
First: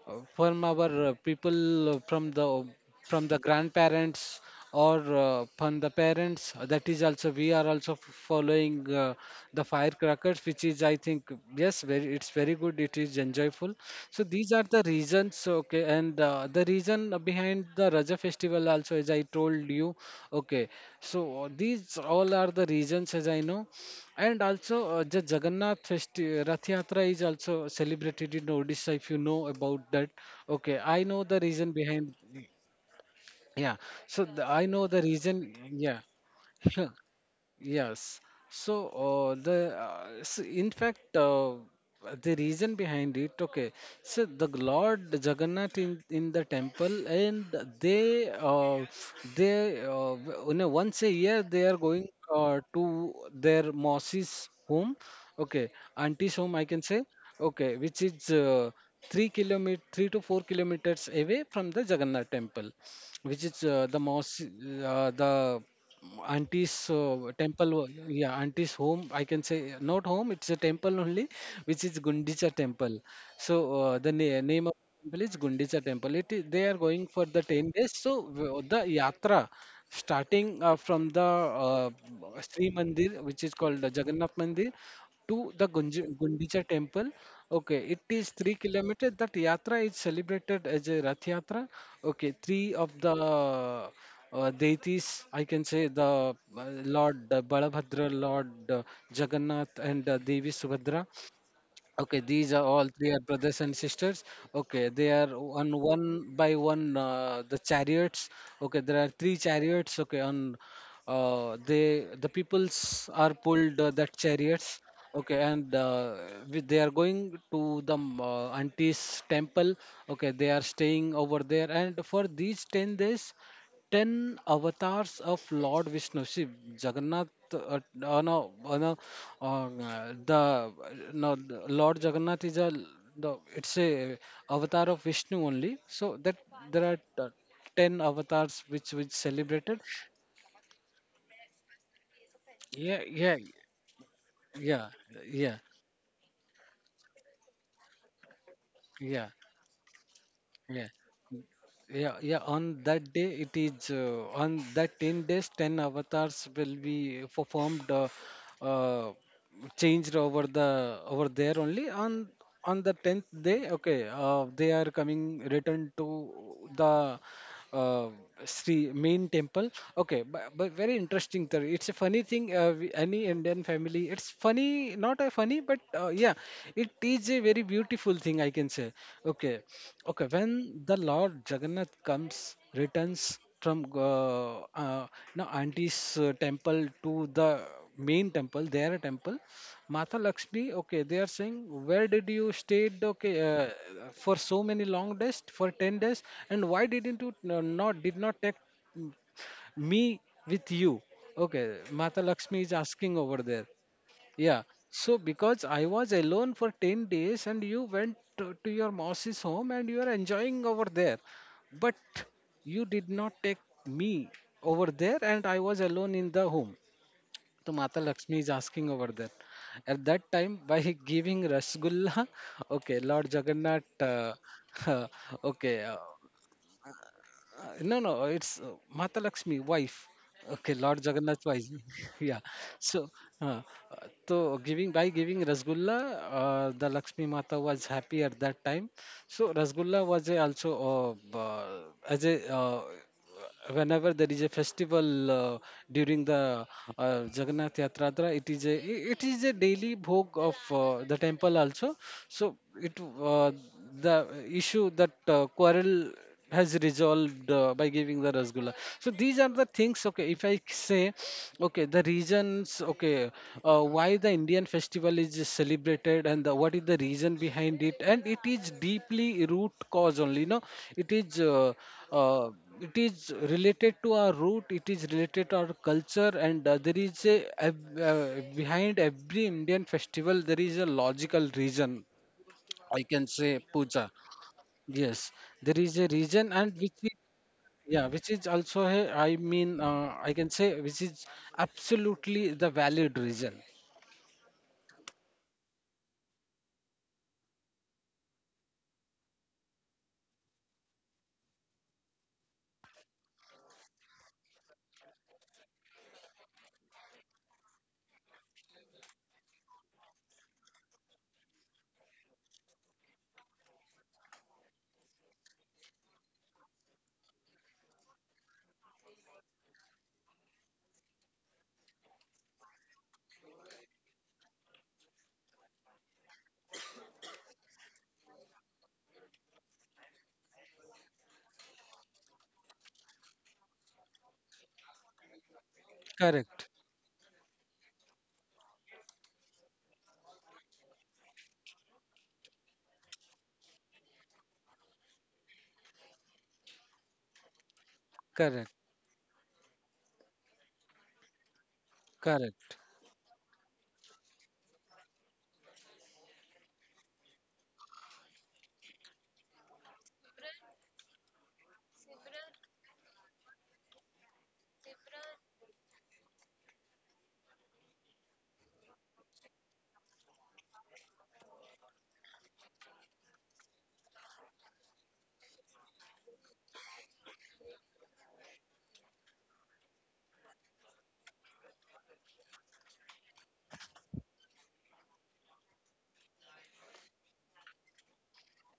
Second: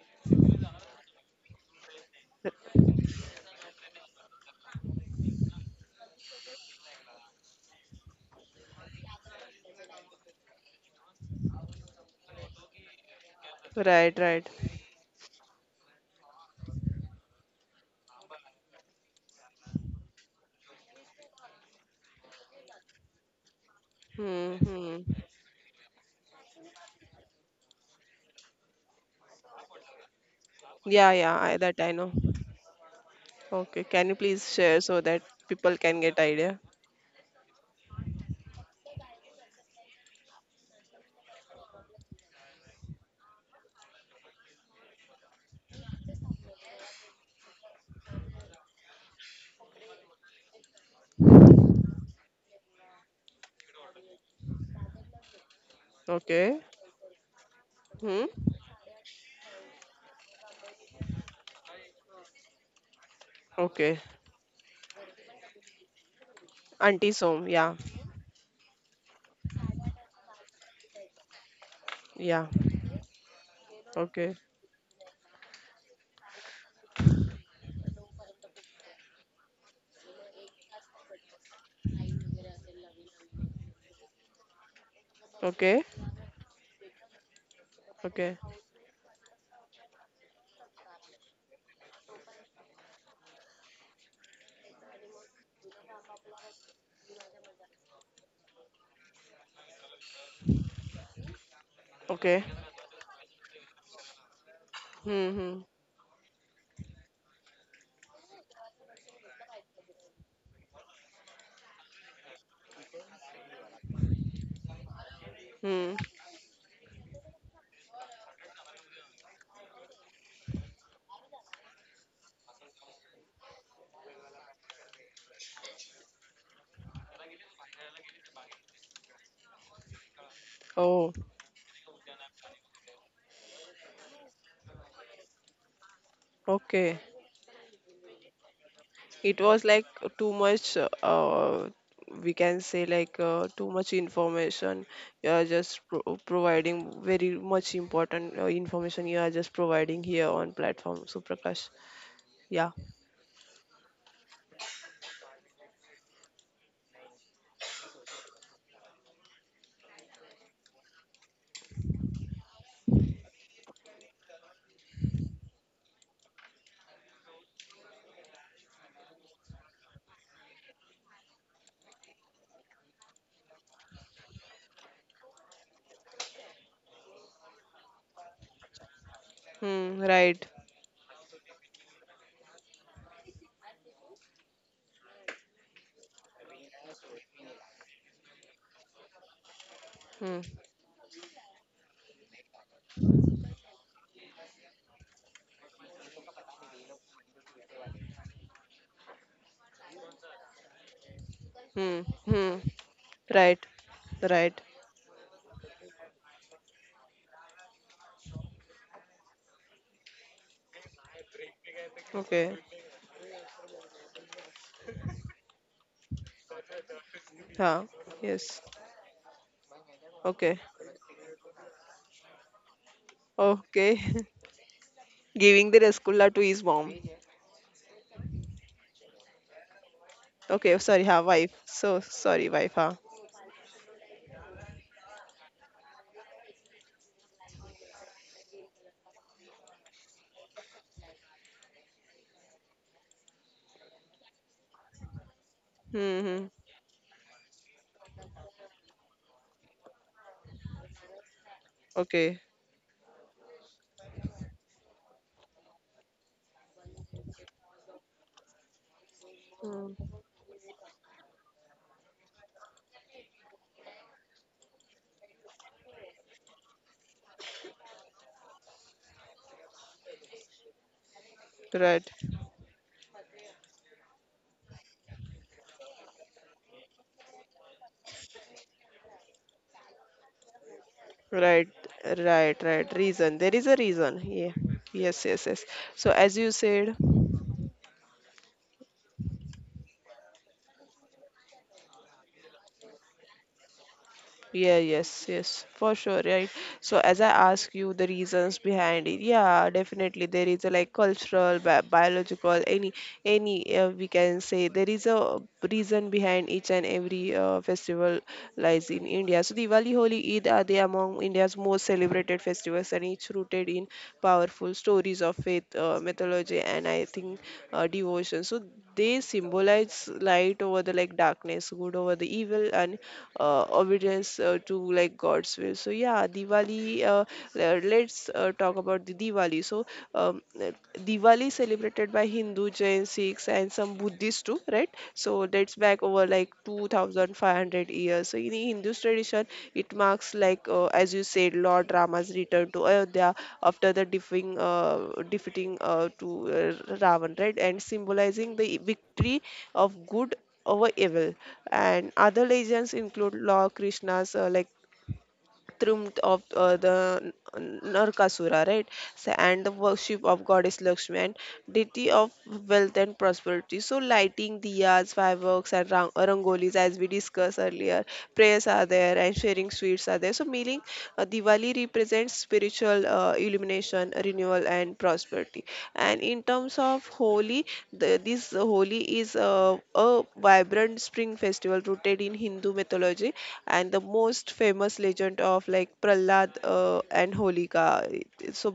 B: from our people from the grandparents or from the parents that is also we are also following the firecrackers, which is I think, yes, very, it's very good, it is enjoyable.
A: right,
B: So these
A: right.
B: are the reasons. Okay, and the reason behind the Raja festival also, as I told you. Okay, so these all are the reasons as I know. And
A: Hmm,
B: also,
A: hmm.
B: the Rath Yatra is also celebrated in Odisha. If you know about that, okay, I
A: Yeah,
B: know
A: yeah,
B: the
A: I,
B: reason
A: that I know.
B: behind.
A: Okay,
B: Yeah,
A: can you
B: so
A: please share
B: I
A: so
B: know the
A: that
B: reason.
A: people can get
B: Yeah.
A: idea?
B: Yes. So the s in fact the reason behind it. Okay. So the Lord Jagannath in the temple, and they uh, they uh, you know, once a year they are going to their Mausy's home. Okay, auntie's home, I
A: Okay.
B: can say. Okay, which is
A: Hmm.
B: 3 kilometer, 3 to 4 kilometers away from the Jagannath temple, which is the
A: Okay.
B: Mausy, the auntie's
A: Auntie's home.
B: temple
A: Yeah.
B: yeah, auntie's home, I can say. Not home, it's a temple only, which is Gundicha
A: Yeah.
B: temple. So
A: Okay.
B: name of temple is Gundicha temple. It is, they are going for the 10 days. So the yatra starting from the uh, Sri Mandir, which is called the Jagannath Mandir, to the
A: Okay.
B: Gundicha temple. Okay, it is
A: Okay.
B: 3 kilometers. That yatra is celebrated as a Rath Yatra. Okay, three of the deities, I can say the Lord Balabhadra, Lord Jagannath, and Devi Subhadra. Okay,
A: Okay.
B: these are all three are brothers and sisters. Okay, they are
A: Hmm. Hmm.
B: on one by one the chariots. Okay, there are three chariots. Okay, on they the peoples are pulled that chariots. Okay, and
A: Hmm.
B: they are going to the auntie's temple. Okay, they are staying over there, and for these 10 days, ten avatars of Lord Vishnu. See, Jagannath, no, no, uh, the
A: Oh.
B: no, the Lord Jagannath is a it's a avatar of Vishnu only. So that there are
A: Okay.
B: uh, ten avatars which
A: It was
B: celebrated.
A: like too much. Uh, we can say
B: Yeah,
A: like
B: yeah,
A: too much information.
B: yeah,
A: You are
B: yeah,
A: just providing very much important information. You are
B: yeah,
A: just providing here on
B: yeah.
A: platform, Suprakash.
B: Yeah, yeah.
A: Yeah.
B: On that day, it is on that 10 days, ten avatars will be performed, uh, changed over the over there only. On the tenth day, okay, they are coming return to the uh, Sri main temple. Okay, but very interesting. It's a funny thing. Any Indian family, it's funny, not a funny, but yeah, it is a very beautiful thing, I can say. Okay.
A: Hmm.
B: Okay,
A: Right.
B: when the Lord Jagannath comes, returns from now auntie's temple to the main temple, their temple, Mata
A: Hmm.
B: Lakshmi, okay, they are saying, where did you stayed, okay, for so many long days, for 10 days, and why didn't you not, did not take mm, me with you? Okay,
A: Hmm.
B: Mata
A: Hmm.
B: Lakshmi is asking over
A: Right,
B: there.
A: right.
B: Yeah. So because I was alone for 10 days and you went to your mouse's home and you are enjoying over there. But
A: Okay.
B: you did not take me over there and I was alone in the home. So
A: Yeah.
B: Mata Lakshmi is
A: Yes.
B: asking over there. At that
A: Okay.
B: time, by giving Rasgulla, okay, Lord
A: Okay.
B: Jagannath,
A: Giving the
B: okay,
A: rasgulla to his mom.
B: no, no, it's Mata Lakshmi, wife. Okay,
A: Okay.
B: Lord
A: Sorry. Ha.
B: Jagannath
A: Wife.
B: wife.
A: So
B: Yeah.
A: sorry. Wife. Ha.
B: So, uh, uh, so giving by giving Rasgulla, the Lakshmi Mata was happy at that time. So Rasgulla was a also as a, whenever there is a festival during
A: Hmm, hmm.
B: the Jagannath Yatra, it is it is a daily bhog of the temple also.
A: Okay.
B: So it the issue that quarrel has resolved by giving the rasgulla. So these are the
A: Hmm.
B: things. Okay, if I say, okay, the reasons. Okay, why the Indian festival is celebrated and the, what is the reason behind it, and it is deeply root cause only. No, it is.
A: Right.
B: Uh, it is related to our root, it is related to our culture, and there is a ev- uh, behind every Indian festival there is a logical
A: Right.
B: reason,
A: Right. Right.
B: I can
A: Reason.
B: say,
A: There is a
B: puja
A: reason. Yeah.
B: yes,
A: Yes. Yes. Yes.
B: there is a
A: So as
B: reason,
A: you
B: and which
A: said.
B: is, yeah, which is also a, I mean, I can say which is absolutely the valid reason.
A: Yeah, yes, yes, for sure, right? So as I ask you the reasons behind it, yeah, definitely there is a like cultural, biological, any we can say there is a reason behind each and every festival lies in India. So Diwali, Holi, Eid are they among India's most celebrated festivals and each rooted in powerful stories of faith, mythology, and I think devotion. So they symbolize light over the like darkness good over the evil and obedience to like god's will. So yeah, let's talk about the Diwali. So um, uh, Diwali celebrated by Hindu, Jain, Sikhs and some Buddhists too, right? So that's back over like
B: Correct,
A: 2500 years. So in the Hindu tradition it marks like, as you said, Lord Rama's return to Ayodhya after the defeating to Ravan, right? And symbolizing
B: correct,
A: the victory of good over evil, and other
B: correct.
A: legends include Lord Krishna's like triumph of Narkasura, right? So, and the worship of goddess Lakshmi and deity of wealth and prosperity. So, lighting diyas, fireworks, and rangolis, as we discussed earlier, prayers are there and sharing sweets are there. So, meaning Diwali represents spiritual illumination, renewal, and prosperity. And in terms of Holi, this Holi is a vibrant spring festival rooted in Hindu mythology and the most famous legend of like Prahlad and Holika. So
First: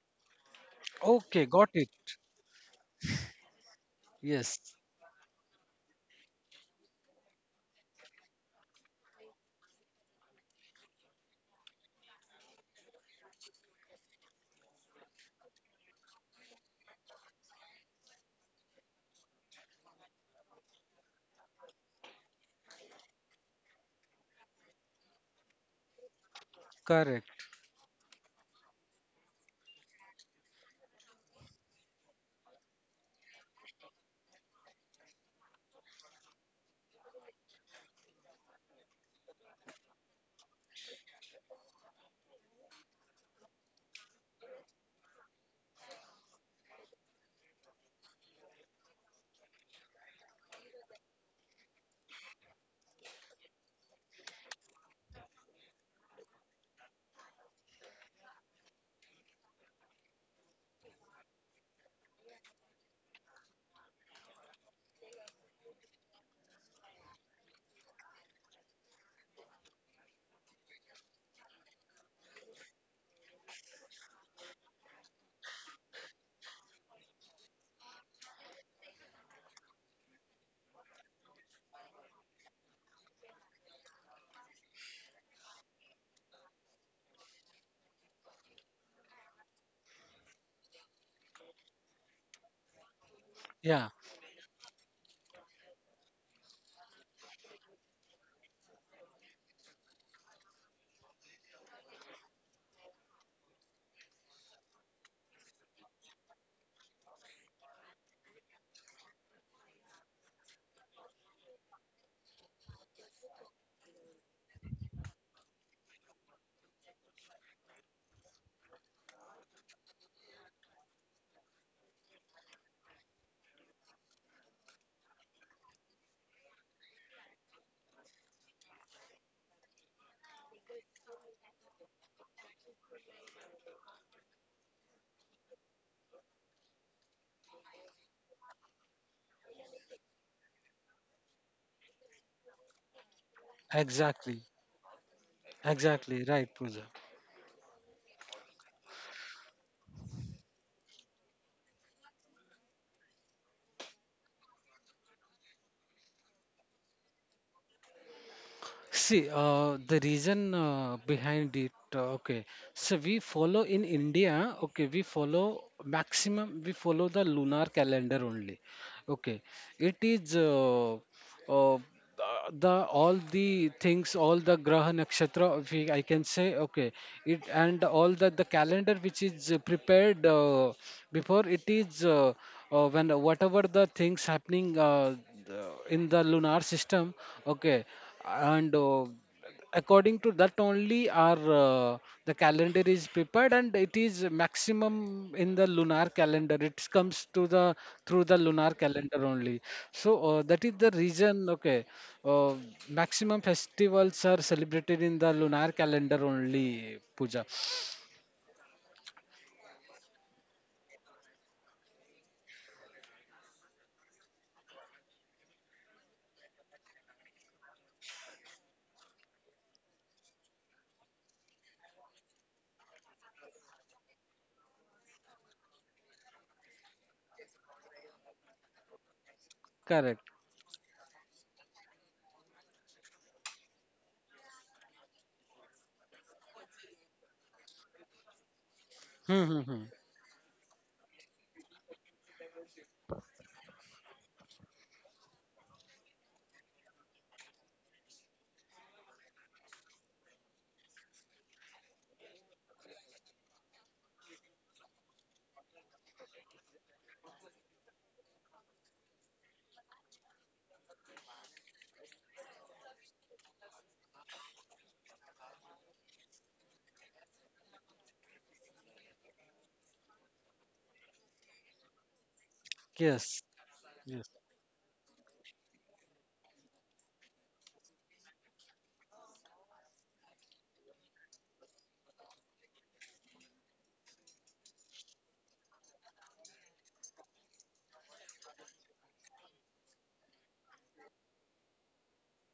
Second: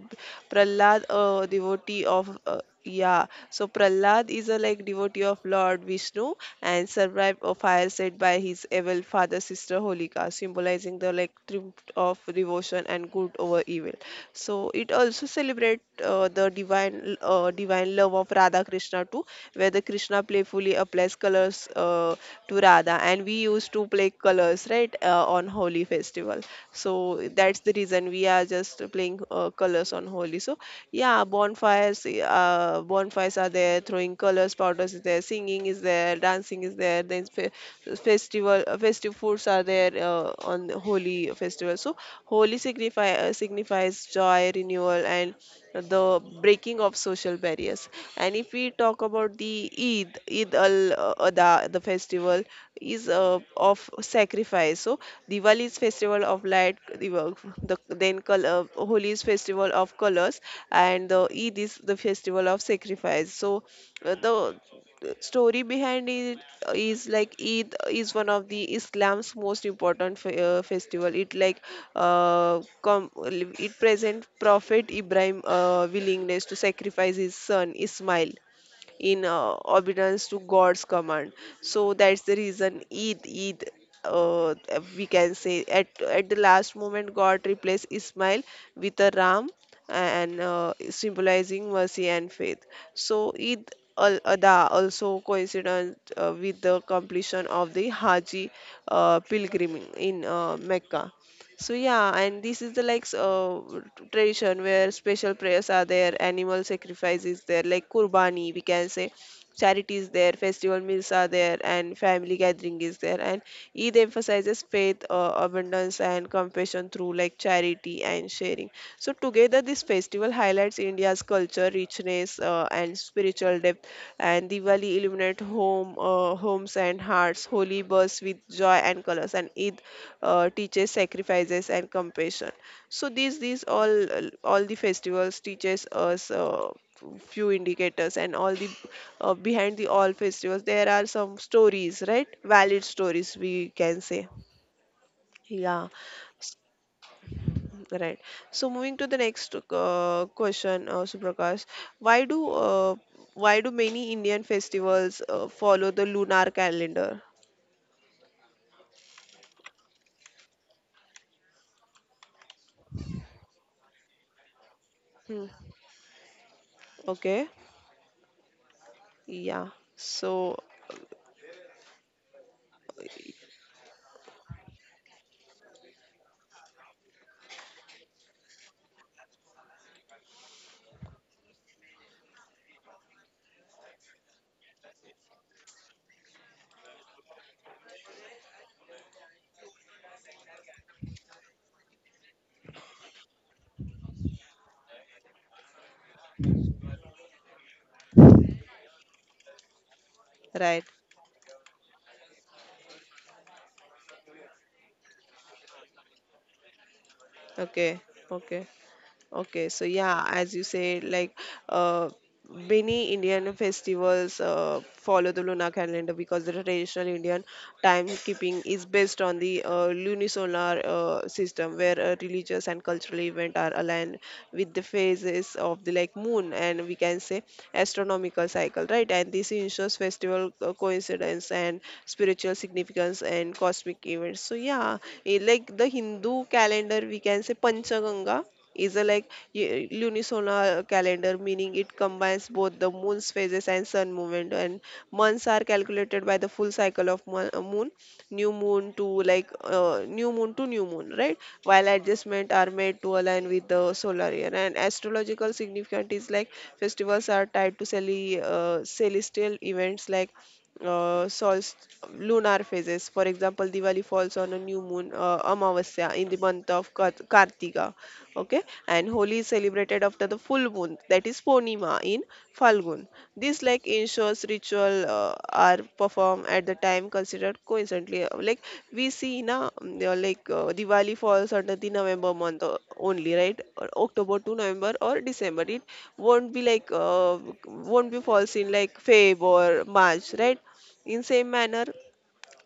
A: Prahlad,
B: Okay,
A: a
B: got it.
A: devotee of Prahlad is
B: Yes.
A: a like devotee of Lord Vishnu and survived a fire set by his evil father sister Holika, symbolizing the like triumph of devotion and good over evil. So it also celebrates interpret the divine love of Radha Krishna too, where the Krishna playfully applies colors to Radha, and we used to play colors, right, on Holi festival.
B: Correct.
A: So that's the reason we are just playing colors on Holi. So yeah, bonfires are there, throwing colors, powders is there, singing is there, dancing is there. Then fe- festival festive foods are there on the Holi festival. So Holi signify signifies joy, renewal, and the breaking of social barriers. And if we talk about the Eid al adha, the festival is of sacrifice. So Diwali is festival of light, Holi is festival of colors, and the Eid is the festival of sacrifice. So the story behind it is like Eid is one of the Islam's most important festival. It like it present Prophet Ibrahim willingness to sacrifice his son Ismail in obedience to God's command. So that's the reason Eid, uh, we can say at the last moment God replaced Ismail with a ram and symbolizing mercy and faith. So Eid
B: Yeah,
A: al Adha also coincident with the completion of the Haji pilgrimage in Mecca. So yeah, and this is the like tradition where special prayers are there, animal sacrifice is there, like Kurbani, we can say, charity is there, festival meals are there, and family gathering is there. And Eid emphasizes faith, abundance, and compassion through like charity and sharing. So together, this festival highlights India's culture, richness, and spiritual depth. And Diwali illuminate homes and hearts. Holy bursts with joy and colors, and Eid teaches sacrifices and compassion. So these all the festivals teaches us few indicators, and all the behind the all festivals there are some stories, right? Valid stories, we can say.
B: exactly,
A: Yeah.
B: exactly
A: S-
B: right, puja
A: right. So moving to the next question, Suprakash, why do uh, why do many Indian festivals follow the lunar calendar?
B: See, the reason behind it, okay. So we follow in India, okay, we follow
A: Hmm.
B: maximum, we follow the lunar
A: Okay.
B: calendar only. Okay,
A: Yeah.
B: it is
A: So.
B: uh, the all the things, all the Graha Nakshatra, if I can say, okay, it and all the calendar which is prepared before, it is when whatever the things happening in the lunar system, okay, and according to that only our the calendar is prepared, and it is maximum in the lunar calendar, it comes to the through the lunar calendar only. So that is
A: Right.
B: the reason. Okay, uh, maximum festivals are celebrated in the lunar calendar only, puja
A: Okay. Okay. Okay, so yeah, as you said, like uh, many Indian festivals follow the lunar calendar because the traditional Indian timekeeping is based on the lunisolar system, where religious and cultural events are aligned with the phases of the like moon and we can say astronomical cycle, right? And this ensures
B: correct.
A: festival coincidence and spiritual significance and cosmic events. So yeah, eh, like the Hindu calendar, we can say Panchaganga is a like
B: Hmm, hmm,
A: y-
B: hmm.
A: lunisolar calendar, meaning it combines both the moon's phases and sun movement, and months are calculated by the full cycle of moon, new moon to like new moon to new moon, right? While adjustments are made to align with the solar year and astrological significance is like festivals are tied to celestial events like uh, solst- lunar phases. For example, Diwali falls on a new moon, Amavasya, in the month of Kartika. Okay, and Holi is celebrated after the full moon, that is Purnima in Falgun.
B: Yes,
A: This like
B: yes,
A: ensures ritual are performed at the time considered coincidentally like we see na, they are like Diwali falls under the November month only, right? Or October to November or December. It won't be like won't be falls in like Feb or March, right? In same manner,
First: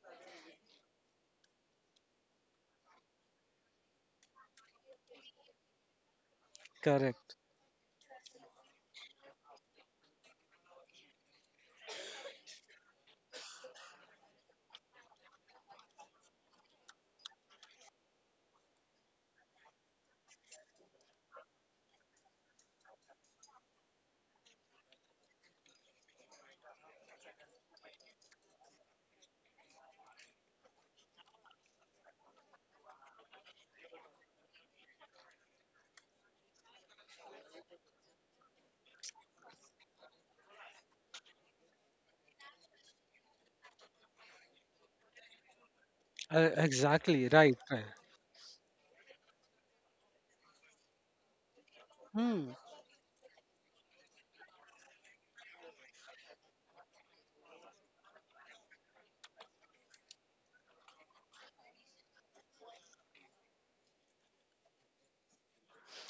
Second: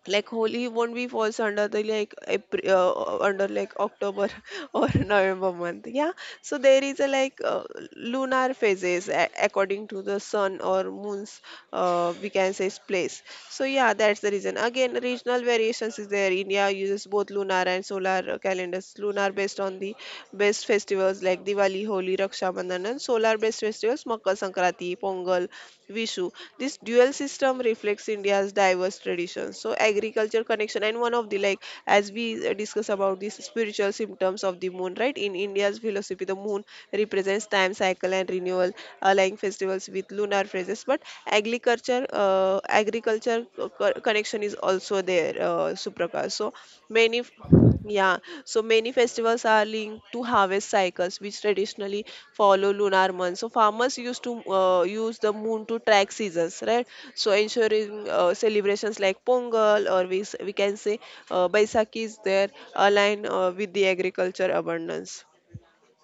A: like Holi won't be falls under the like April, under like October or November month. Yeah, so there is a
B: correct.
A: like lunar phases according to the sun or moon's we can say place. So yeah, that's the reason. Again, regional variations is there. India uses both lunar and solar calendars. Lunar based on the best festivals like Diwali, Holi, Raksha Bandhan, and solar based festivals Makar Sankranti, Pongal, Vishu. This dual system reflects India's diverse traditions. So agriculture connection and one of the like as we discuss about these spiritual symptoms of the moon, right? In India's philosophy, the moon represents time cycle and renewal, aligning festivals with lunar phases. But agriculture connection is also there, Suprakash. So many,
B: Exactly
A: f-
B: right, right.
A: yeah, so many festivals are linked to harvest cycles, which traditionally
B: Hmm.
A: follow lunar months. So farmers used to use the moon to track seasons, right? So ensuring celebrations like Pongal or we can say Baisakhi is there align with the agriculture abundance.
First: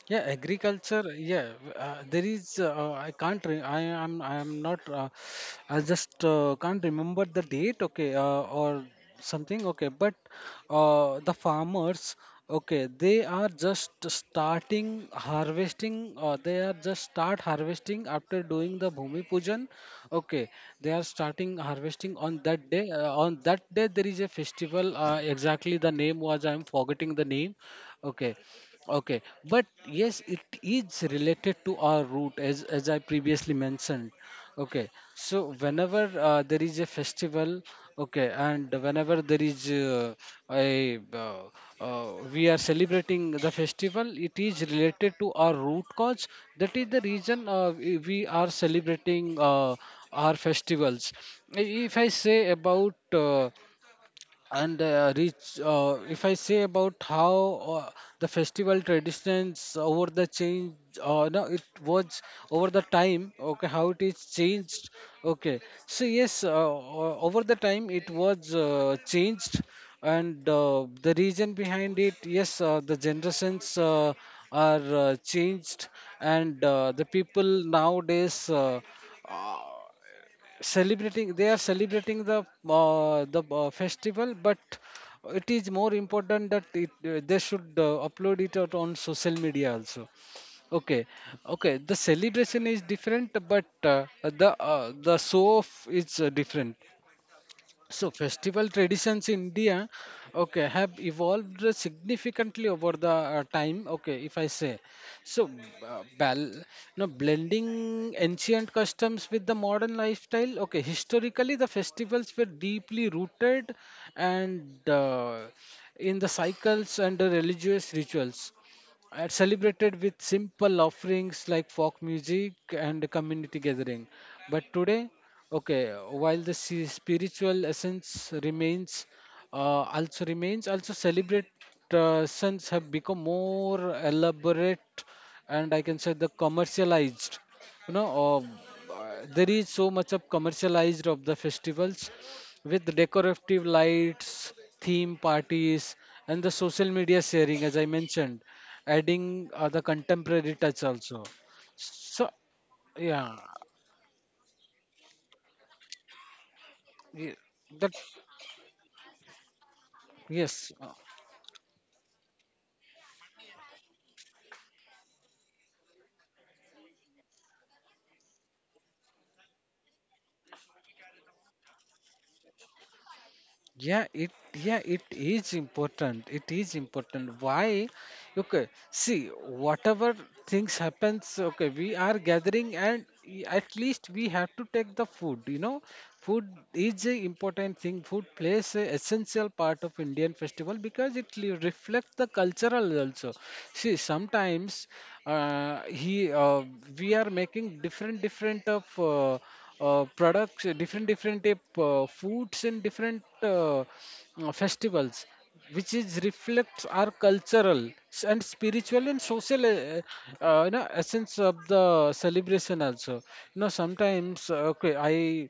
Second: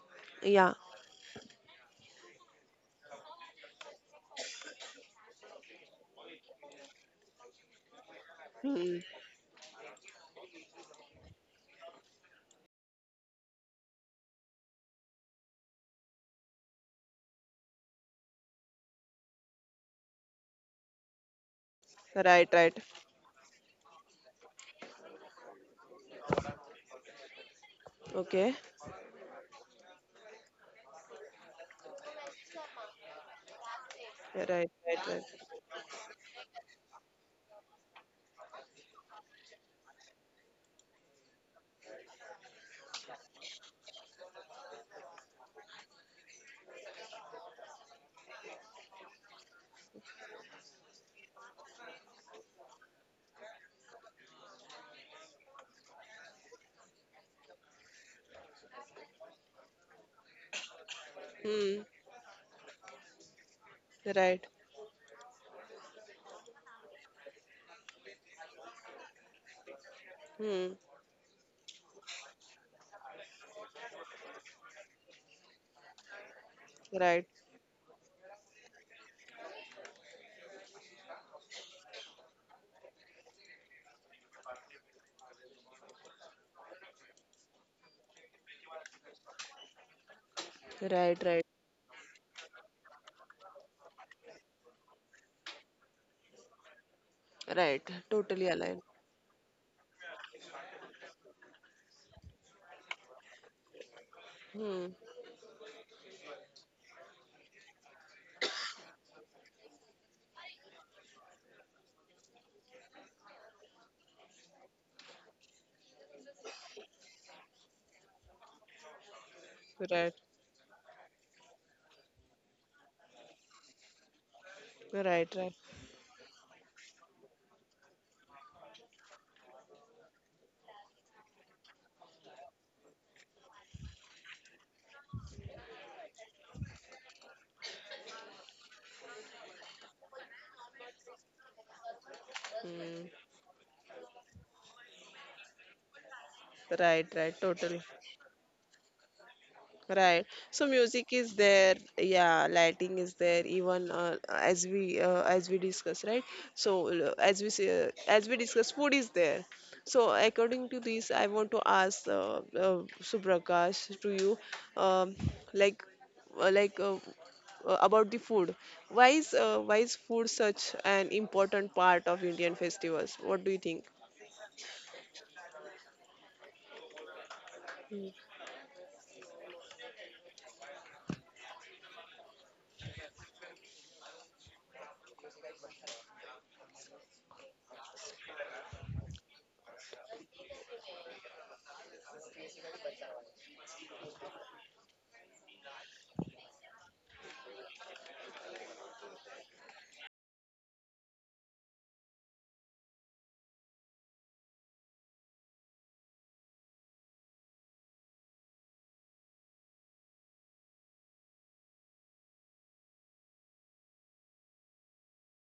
B: Yeah,
A: Yeah.
B: agriculture. Yeah, there is. I can't. I am. I am not. I just can't remember the date. Okay, or
A: Hmm.
B: something. Okay, but the farmers. Okay, they are just starting harvesting. They are just start harvesting after doing the Bhumi Pujan. Okay, they are starting harvesting on
A: Right,
B: that
A: right.
B: day. On that day, there is a festival. Exactly, the name was, I am forgetting the name. Okay.
A: Okay.
B: Okay, but yes, it is related to our root, as I previously mentioned.
A: Right, right,
B: Okay,
A: right.
B: so whenever there is a festival, okay, and whenever there is a we are celebrating the festival, it is related to our root cause. That is the reason we are celebrating our festivals. If I say about uh, and reach if I say about how the festival traditions over the change no it
A: Hmm.
B: was over the time, okay, how it is
A: Right.
B: changed. Okay, so yes, over the time it was changed, and
A: Hmm.
B: the reason behind it, yes, the generations are changed, and the
A: Right.
B: people nowadays uh, celebrating, they are celebrating the festival, but it is more important that they should upload it out on social media also. Okay.
A: Right, right.
B: Okay, the celebration is different, but the show off is different.
A: Right.
B: So
A: Totally
B: festival
A: aligned.
B: traditions in India, okay, have evolved significantly over the time. Okay, if I say,
A: Hmm.
B: so you know, blending ancient customs with the modern lifestyle. Okay, historically the festivals were deeply rooted and in the cycles, and the religious rituals are celebrated
A: Right.
B: with simple offerings like folk music and community gathering. But today,
A: Right. Right.
B: okay, while the spiritual essence uh, also remains, also celebrations have become more elaborate, and I can say the commercialized. You know, there is so much of commercialized of the festivals, with
A: Hmm.
B: decorative lights, theme parties, and the social
A: Right.
B: media
A: Right.
B: sharing,
A: Totally.
B: as I mentioned, adding the
A: Right.
B: contemporary
A: So
B: touch
A: music
B: also.
A: is there.
B: So
A: Yeah. Lighting is there.
B: yeah,
A: Even as we discuss. Right. So
B: ye- that
A: as we discuss, food is there. So according to
B: yes.
A: this, I want to ask Suprakash to you, um, like uh, like uh, about the food. Why is food such an important part of Indian festivals? What do you think?
B: Yeah, it yeah, it is important. It is important. Why? Okay, see, whatever things happens, okay, we are gathering and at least we have to take the food, you know. Food is a important thing. Food plays a essential part of Indian festival because reflects the cultural also. See, sometimes he we are making different different of products, different different type foods in different festivals, which is reflects our cultural and spiritual and social you know essence of the celebration also. You know sometimes okay I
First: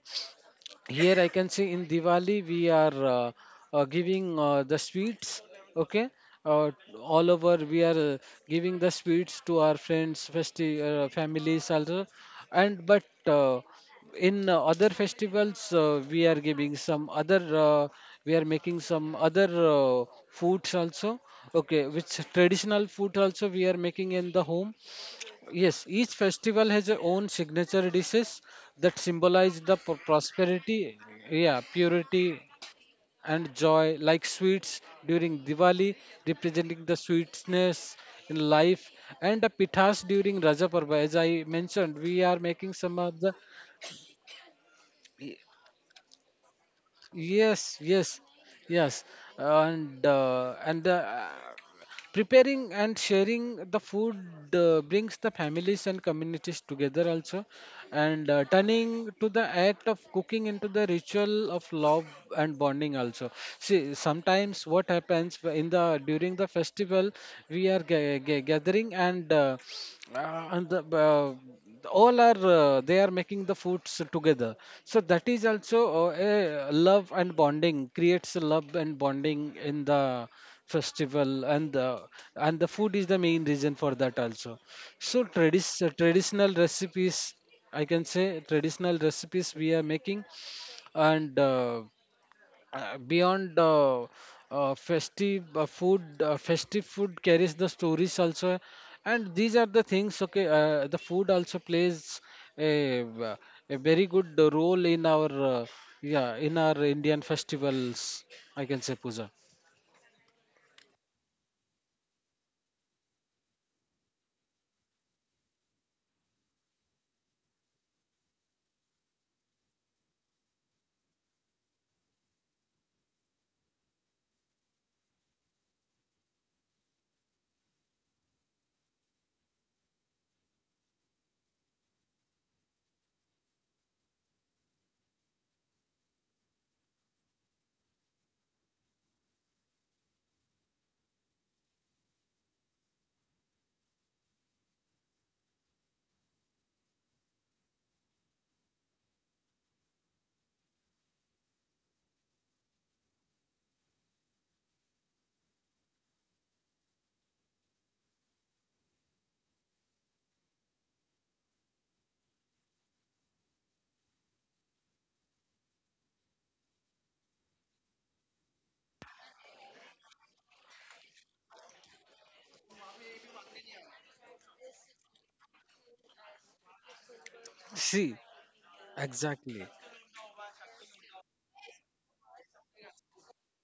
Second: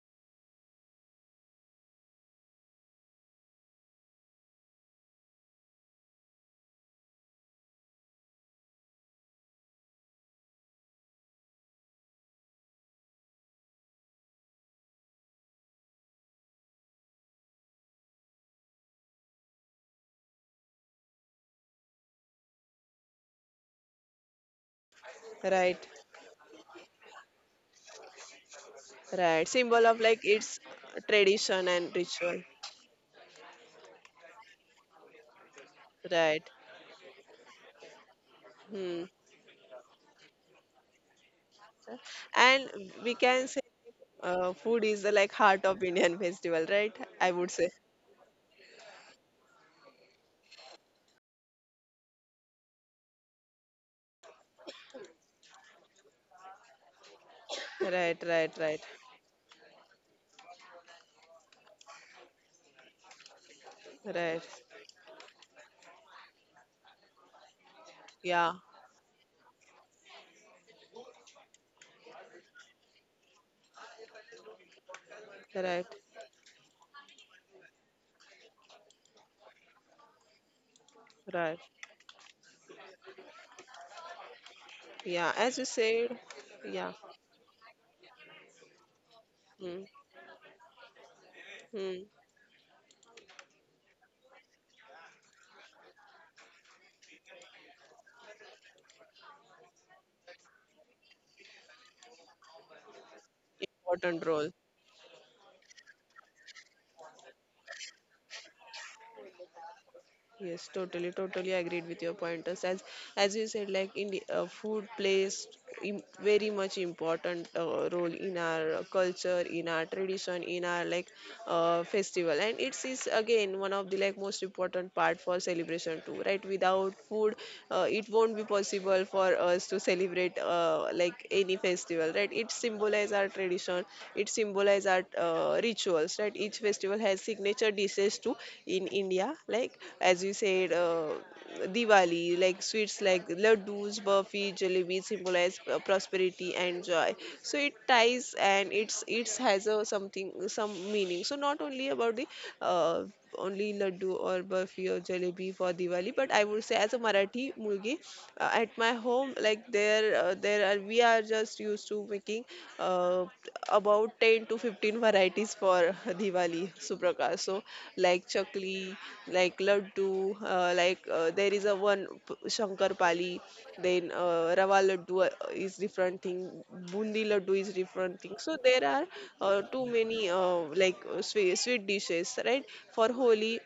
B: here I can see in Diwali we are giving the sweets. Okay, uh, all over we are giving the sweets to our friends, families also. And but in other festivals we are giving some other we are making some other foods also, okay, which traditional food also we are making in the home. Yes,
A: Right.
B: each festival has their own signature dishes that
A: Right.
B: symbolize the
A: Symbol of like its
B: prosperity, yeah,
A: tradition and
B: purity
A: ritual.
B: and joy, like sweets during Diwali,
A: Right.
B: representing the sweetness in life,
A: Hmm.
B: and the pithas during Raja Parva. As I mentioned, we are making
A: And
B: some
A: we
B: of the
A: can say food is the like heart of Indian festival, right? I would say.
B: Yes, yes, yes, and the preparing and sharing the food brings the families and communities together also,
A: Right,
B: and
A: right, right,
B: turning to the act of cooking into the ritual of love and bonding also. See,
A: right.
B: sometimes what happens in the during the festival, we are
A: Yeah,
B: gathering, and uh, and the, uh, all are they are making the foods together. So that is also
A: right,
B: a love and bonding, creates a love and bonding in the festival,
A: right.
B: and the, and the food is the main reason for that also. So
A: Yeah, as you
B: tradis
A: said,
B: traditional
A: yeah.
B: recipes, I can say, traditional recipes we are
A: Hmm.
B: making, and
A: Hmm.
B: beyond festive food, festive food carries the stories also, and these are the things. Okay, the food also plays a, uh, a very
A: Important
B: good
A: role.
B: role in our yeah, in our Indian festivals, I can say, puja
A: Yes, totally, totally agreed with your pointers. As you said, like in the, food plays very much important role in our culture, in our tradition, in our like festival, and it is again one of the like most important part for celebration too, right? Without food, it won't be possible for us to celebrate like any festival, right? It symbolizes our tradition, it symbolizes emphasize our rituals, right? Each festival has signature dishes too in India, like as you said, Diwali, like sweets like laddus, burfi, jalebi symbolize prosperity and joy. So it ties and it's it has a something some meaning. So not only about the uh, only laddu or burfi or jalebi for Diwali. But I would say, as a Marathi mulgi, at my home, like there are we are just used to making uh, about 10 to 15 varieties for Diwali, Suprakash. So like chakli, like laddu, there is a shankar pali, then rava laddu is different thing, bundi laddu is
B: see,
A: different thing. So there are
B: exactly,
A: too many sweet, sweet dishes, right? For Holi,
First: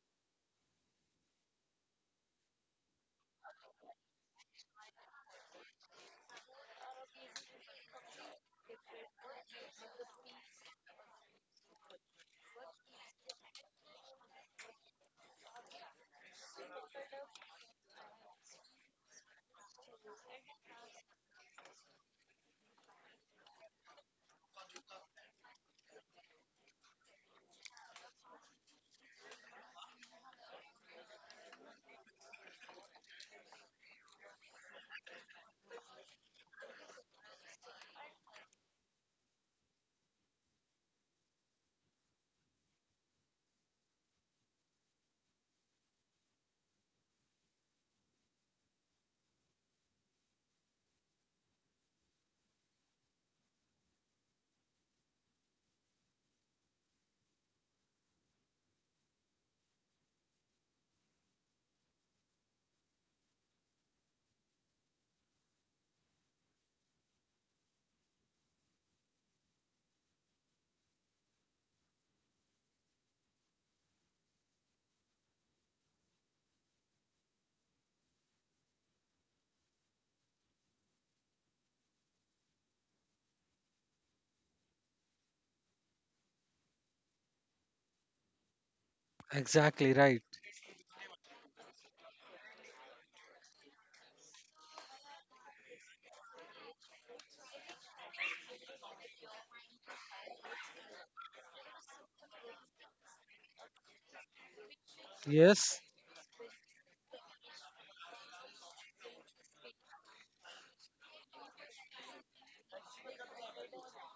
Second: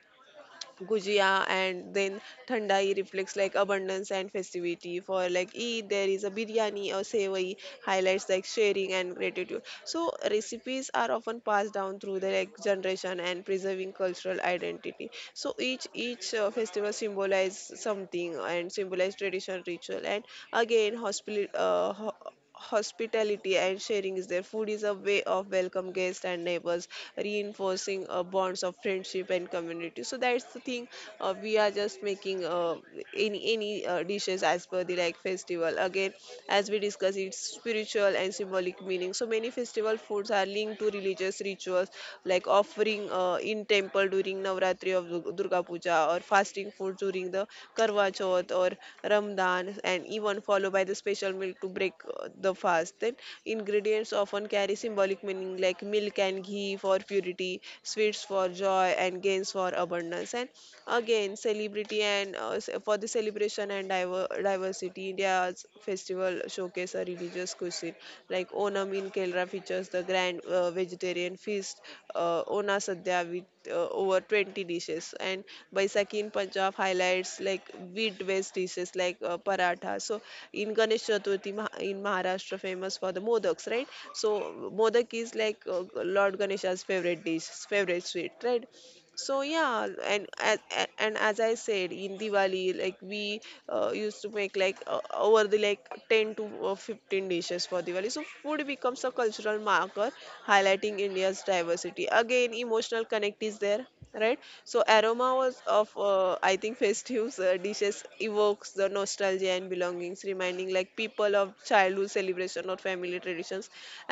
A: gujia and then thandai reflects like abundance and festivity. For like Eid there is a biryani or sevai, highlights like sharing and gratitude. So recipes are often passed down through the like generation and preserving cultural identity. So each festival symbolizes something and symbolize tradition, ritual, and again hospitality and sharing is there. Food is a way of welcome guests and neighbors, reinforcing bonds of friendship and community. So that's the thing. We are just making any dishes as per the like festival. Again, as we discuss, it's spiritual and symbolic meaning. So many festival foods are linked to religious rituals, like offering in temple during Navratri of Durga Puja, or fasting food during the Karwa Chauth or Ramadan, and even followed by the special milk to break the fast. Then ingredients often carry symbolic meaning like milk and ghee for purity, sweets for joy, and gains for abundance. And again, celebrity and for the celebration and diversity, India's festival showcase a religious cuisine. Like Onam in Kerala features the grand vegetarian feast, Ona Sadhya with over 20 dishes, and Baisakhi in Punjab highlights like wheat-based dishes like paratha. So in Ganesh Chaturthi in Maharashtra, famous for the modaks, right? So modak is like Lord Ganesha's favorite dish, favorite sweet, right? So yeah,
B: exactly right.
A: and as I said, in Diwali, like, we used to make like over the like 10 to 15 dishes for Diwali. So food becomes a cultural marker highlighting India's diversity. Again, emotional connect is there, right? So aroma was
B: Yes,
A: of I think festive dishes evokes the nostalgia and belongings, reminding like people of childhood celebration or family traditions.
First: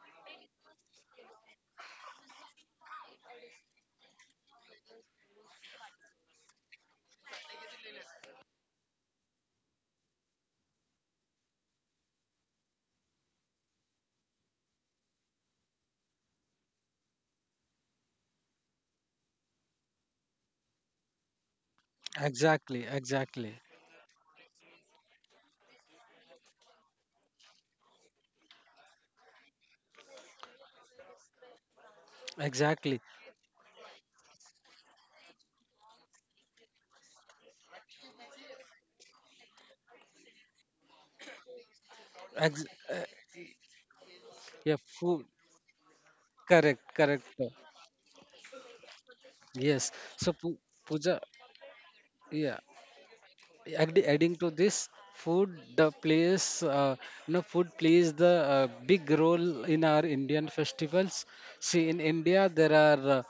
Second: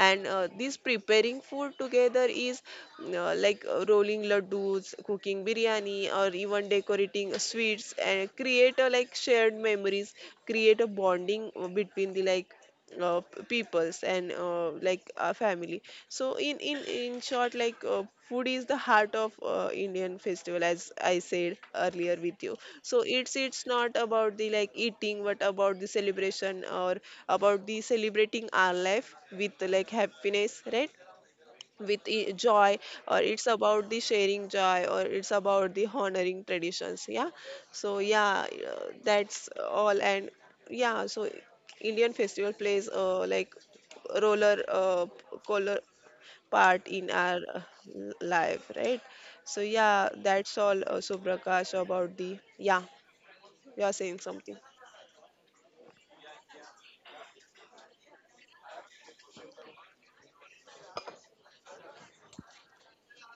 A: And this preparing food together is like rolling laddus, cooking biryani, or even decorating sweets, and create a like shared memories, create a bonding between the like peoples and like a family. So in short, like, food is the heart of Indian festival, as I said earlier with
B: exactly,
A: you. So
B: exactly,
A: it's not about the like eating, but about the celebration or about the celebrating our life with like happiness, right? With
B: exactly.
A: joy, or it's about the sharing joy, or it's about the honoring traditions. Yeah. So yeah, that's all. And yeah, so Indian festival
B: Ex-
A: plays like roller,
B: yeah, food.
A: color
B: Correct,
A: part in
B: correct.
A: our life, right? So
B: Yes.
A: yeah,
B: So
A: that's all,
B: Pooja,
A: so Prakash about the,
B: yeah.
A: yeah. You are saying
B: Adding to
A: something.
B: this, food the plays you know food plays the big role in our Indian festivals. See, in India there are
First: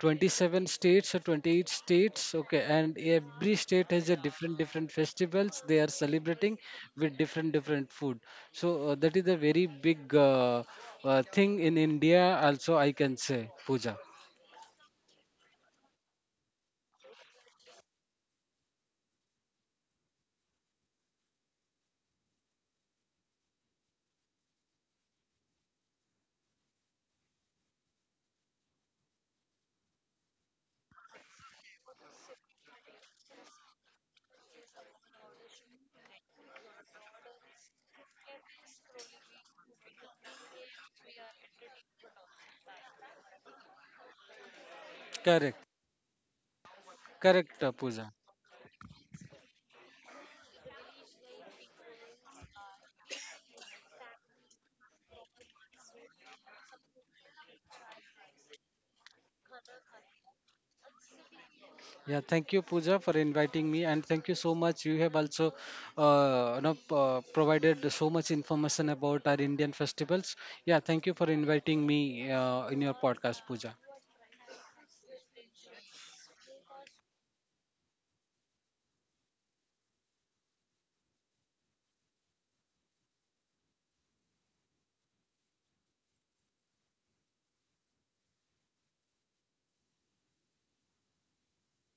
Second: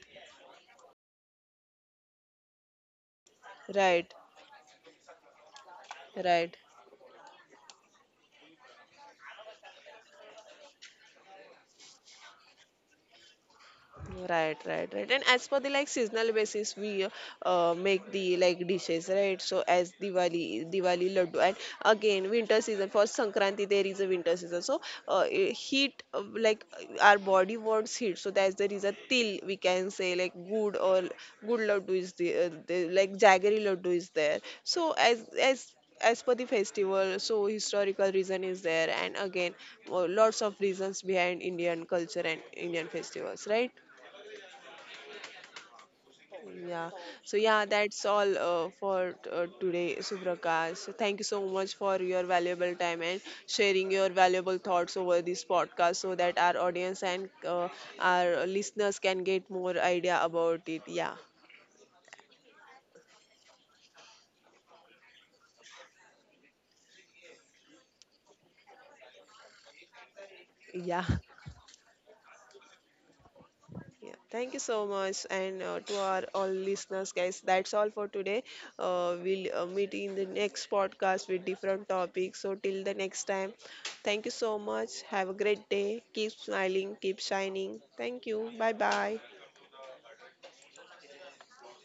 B: 27 states or 28 states. Okay, and every state has a
A: Right,
B: different different festivals they are celebrating
A: right.
B: with different different food. So that is a very big thing in India also, I can say, Pooja.
A: Right, right, right. And as per the like seasonal basis, we make the like dishes, right? So as Diwali, Diwali laddu, and again winter season for Sankranti, there is a winter season. So heat, like, our body wants heat, so that's there is a till, we can say like good or good laddu is the like jaggery laddu is there. So as per the festival, so historical reason is there, and again lots of reasons behind Indian culture and Indian festivals, right?
B: Correct.
A: Yeah. So
B: Correct,
A: yeah,
B: Pooja.
A: that's all for today, Suprakash. So thank you so much for your valuable time and sharing your valuable thoughts over this podcast, so that our audience and our listeners can get more idea about it. Yeah.
B: Yeah, thank you, Pooja, for inviting me, and thank you so much. You have also, you know, provided so much information about our Indian festivals. Yeah, thank you
A: Yeah.
B: for inviting me in your podcast, Pooja.
A: Yeah, thank you so much, and to our all listeners, guys, that's all for today. We'll meet in the next podcast with different topics. So, till the next time, thank you so much. Have a great day. Keep smiling, keep shining. Thank you. Bye bye.